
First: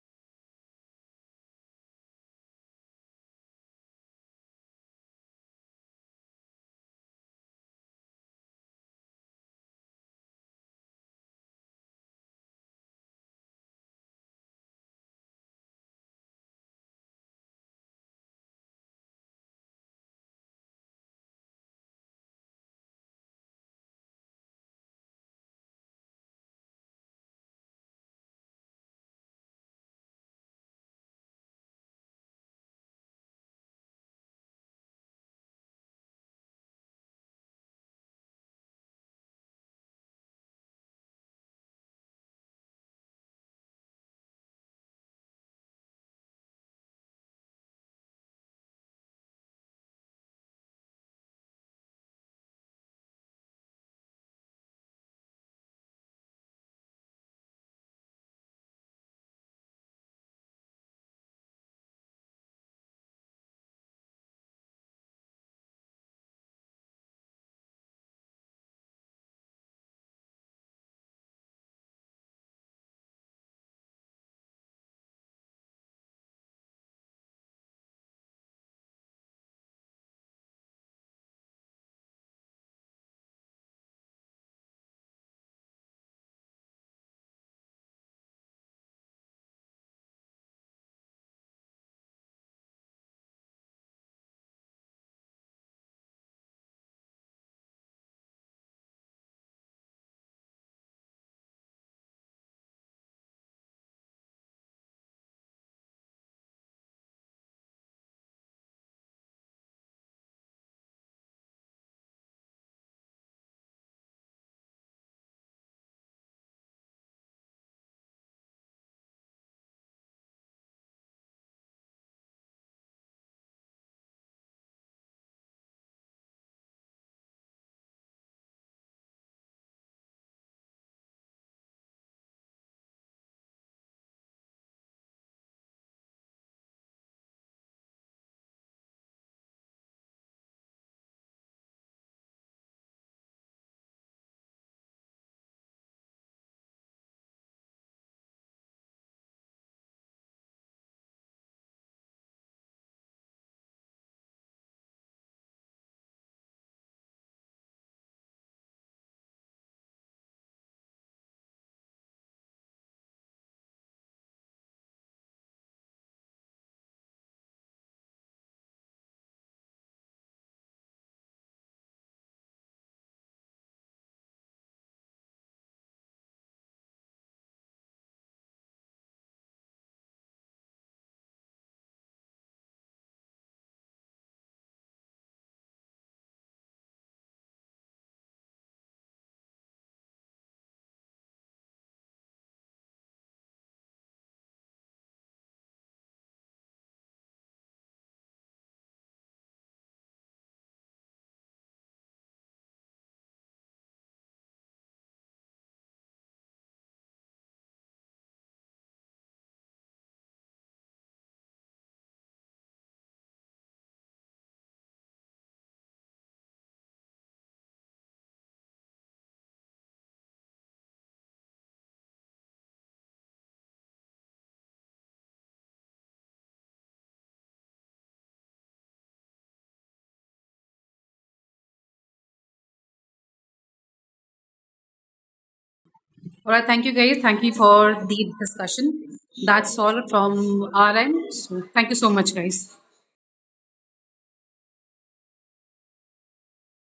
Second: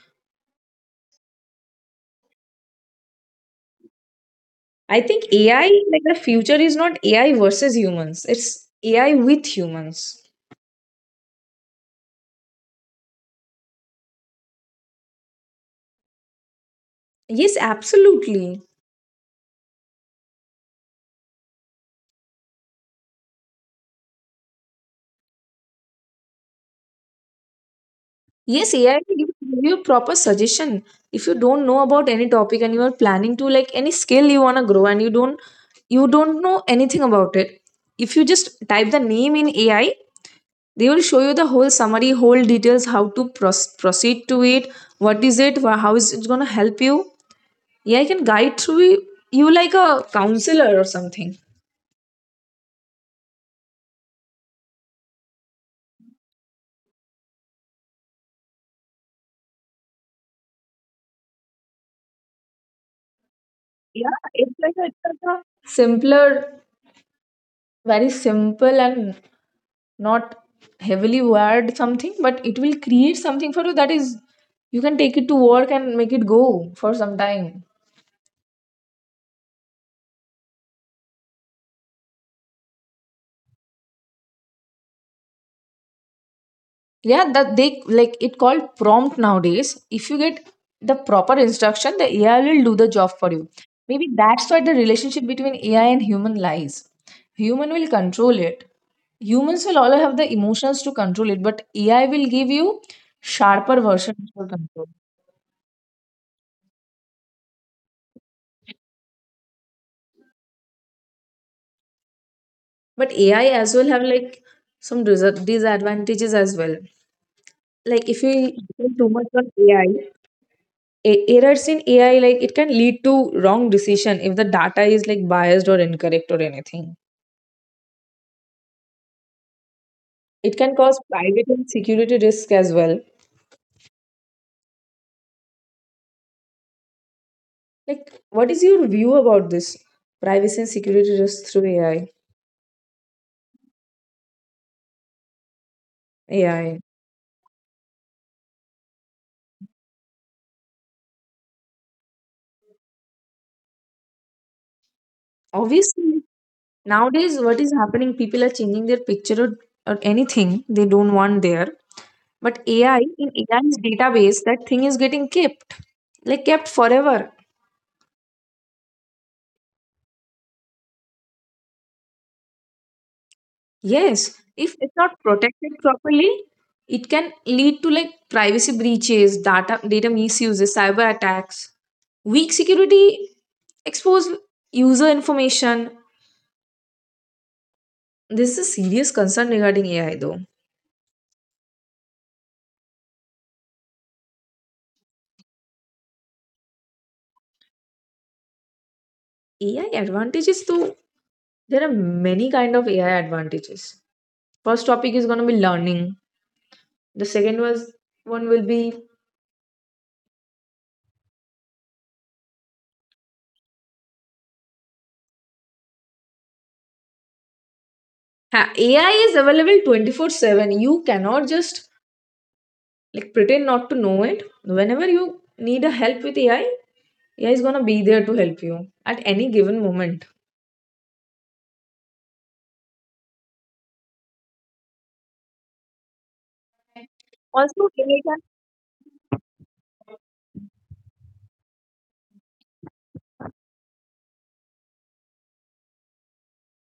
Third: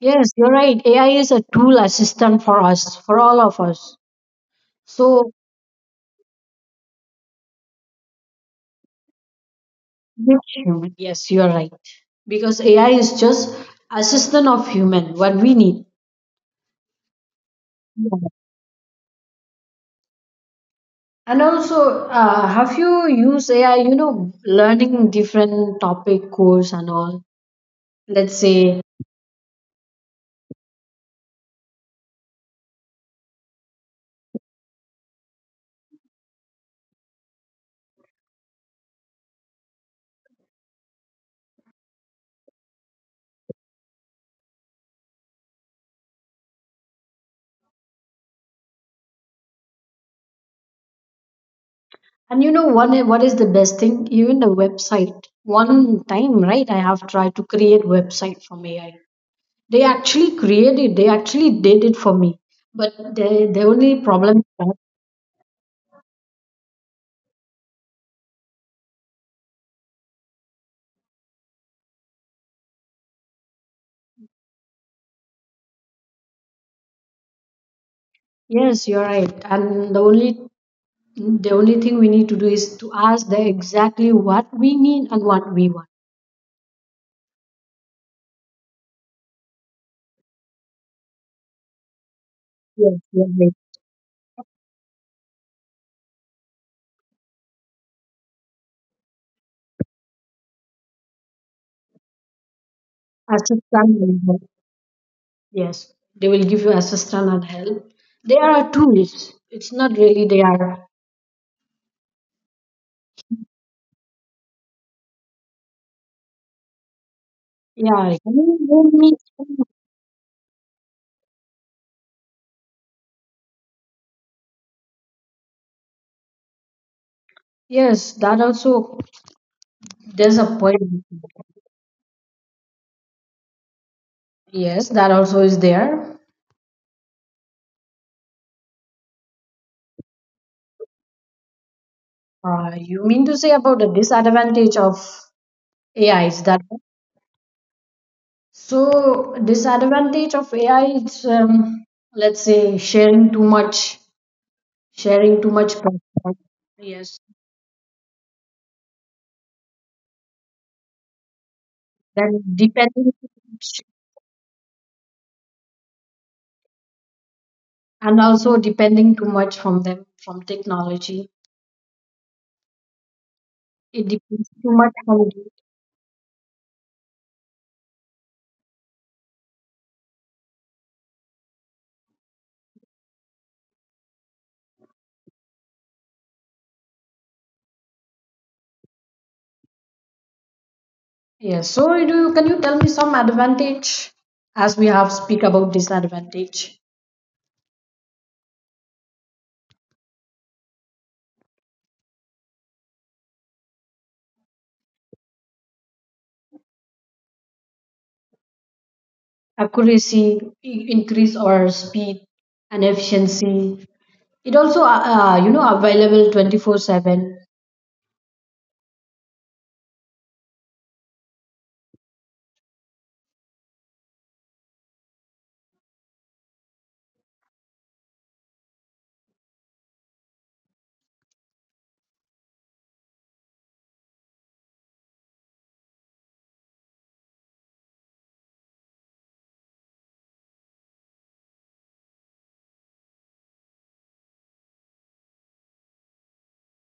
Yes, you're right. AI is a tool assistant for us, for all of us.
I think
So,
AI, like the future is not AI versus humans, it's AI with humans.
with human. Yes, you are right. Because AI is just assistant of human, what we need.
Yes,
Yeah.
absolutely.
And also, have you used AI, you know, learning different topic, course and all, let's
Yes,
say,
AI will give you a proper suggestion. If you don't know about any topic and you are planning to like any skill you want to grow and you don't know anything about it. If you just type the name in AI, they will show you the whole summary, whole details, how to proceed to it, what is it, how is it going to help you. Yeah, I can guide through you like a counselor or something.
and you know what is the best thing? Even the website. One time, right, I have tried to create website from AI. They actually created, they actually did it for me. But the only
Yeah,
problem,
it's like a simpler, very simple and not heavily wired something, but it will create something for you that is you can take it to work and make it go for some time.
yes, you're right. And the only thing we need to do is to ask them exactly what we need and what we want.
Yeah, that they like it called prompt nowadays. If you get the proper instruction, the AI will do
Yes,
the job
yes,
for
yes.
you. Maybe that's why the relationship between AI and human lies. Human will control it. Humans will all have the emotions to control it, but AI will give you sharper
Assistance
version
and help.
for control.
Yes, they will give you assistance and help. They are tools. It's not really they are.
But AI as well have like disadvantages as well. Like
Yeah,
if you depend too much on AI, errors in AI like it can lead to wrong decision if the data is like biased or incorrect or anything.
yes, that also. There's a
It can
point.
cause private and security risk as well.
Yes, that also is there.
Like what is your view about this privacy and security risk through AI?
You mean to say about the disadvantage of AI? Is that,
ai
so disadvantage of AI is let's say sharing too much
Obviously
content. Yes.
nowadays what is happening, people are changing their picture, or anything they don't want there.
Then
But AI,
depending too
in AI's
much-
database that thing is getting kept, like kept forever.
and also depending too much from them, from technology. It
Yes,
depends too
if
much
it's
from
not
the-
protected properly, it can lead to like privacy breaches, data misuses, cyber attacks, weak security, expose user information. This is a serious concern regarding AI though.
yes. So do you, can you tell me some advantage, as we have speak about disadvantage,
AI advantages though, there are many kind of AI advantages. First topic is gonna be learning. The second was one will be
accuracy, I- increase or speed and efficiency. It also you know available 24/7
ha- AI is available 24/7. You cannot just like pretend not to know it. Whenever you need a help with AI, AI is gonna be there to help you at any given moment.
All right, thank you guys. Thank you for the discussion. That's all from our end. So thank you so much, guys.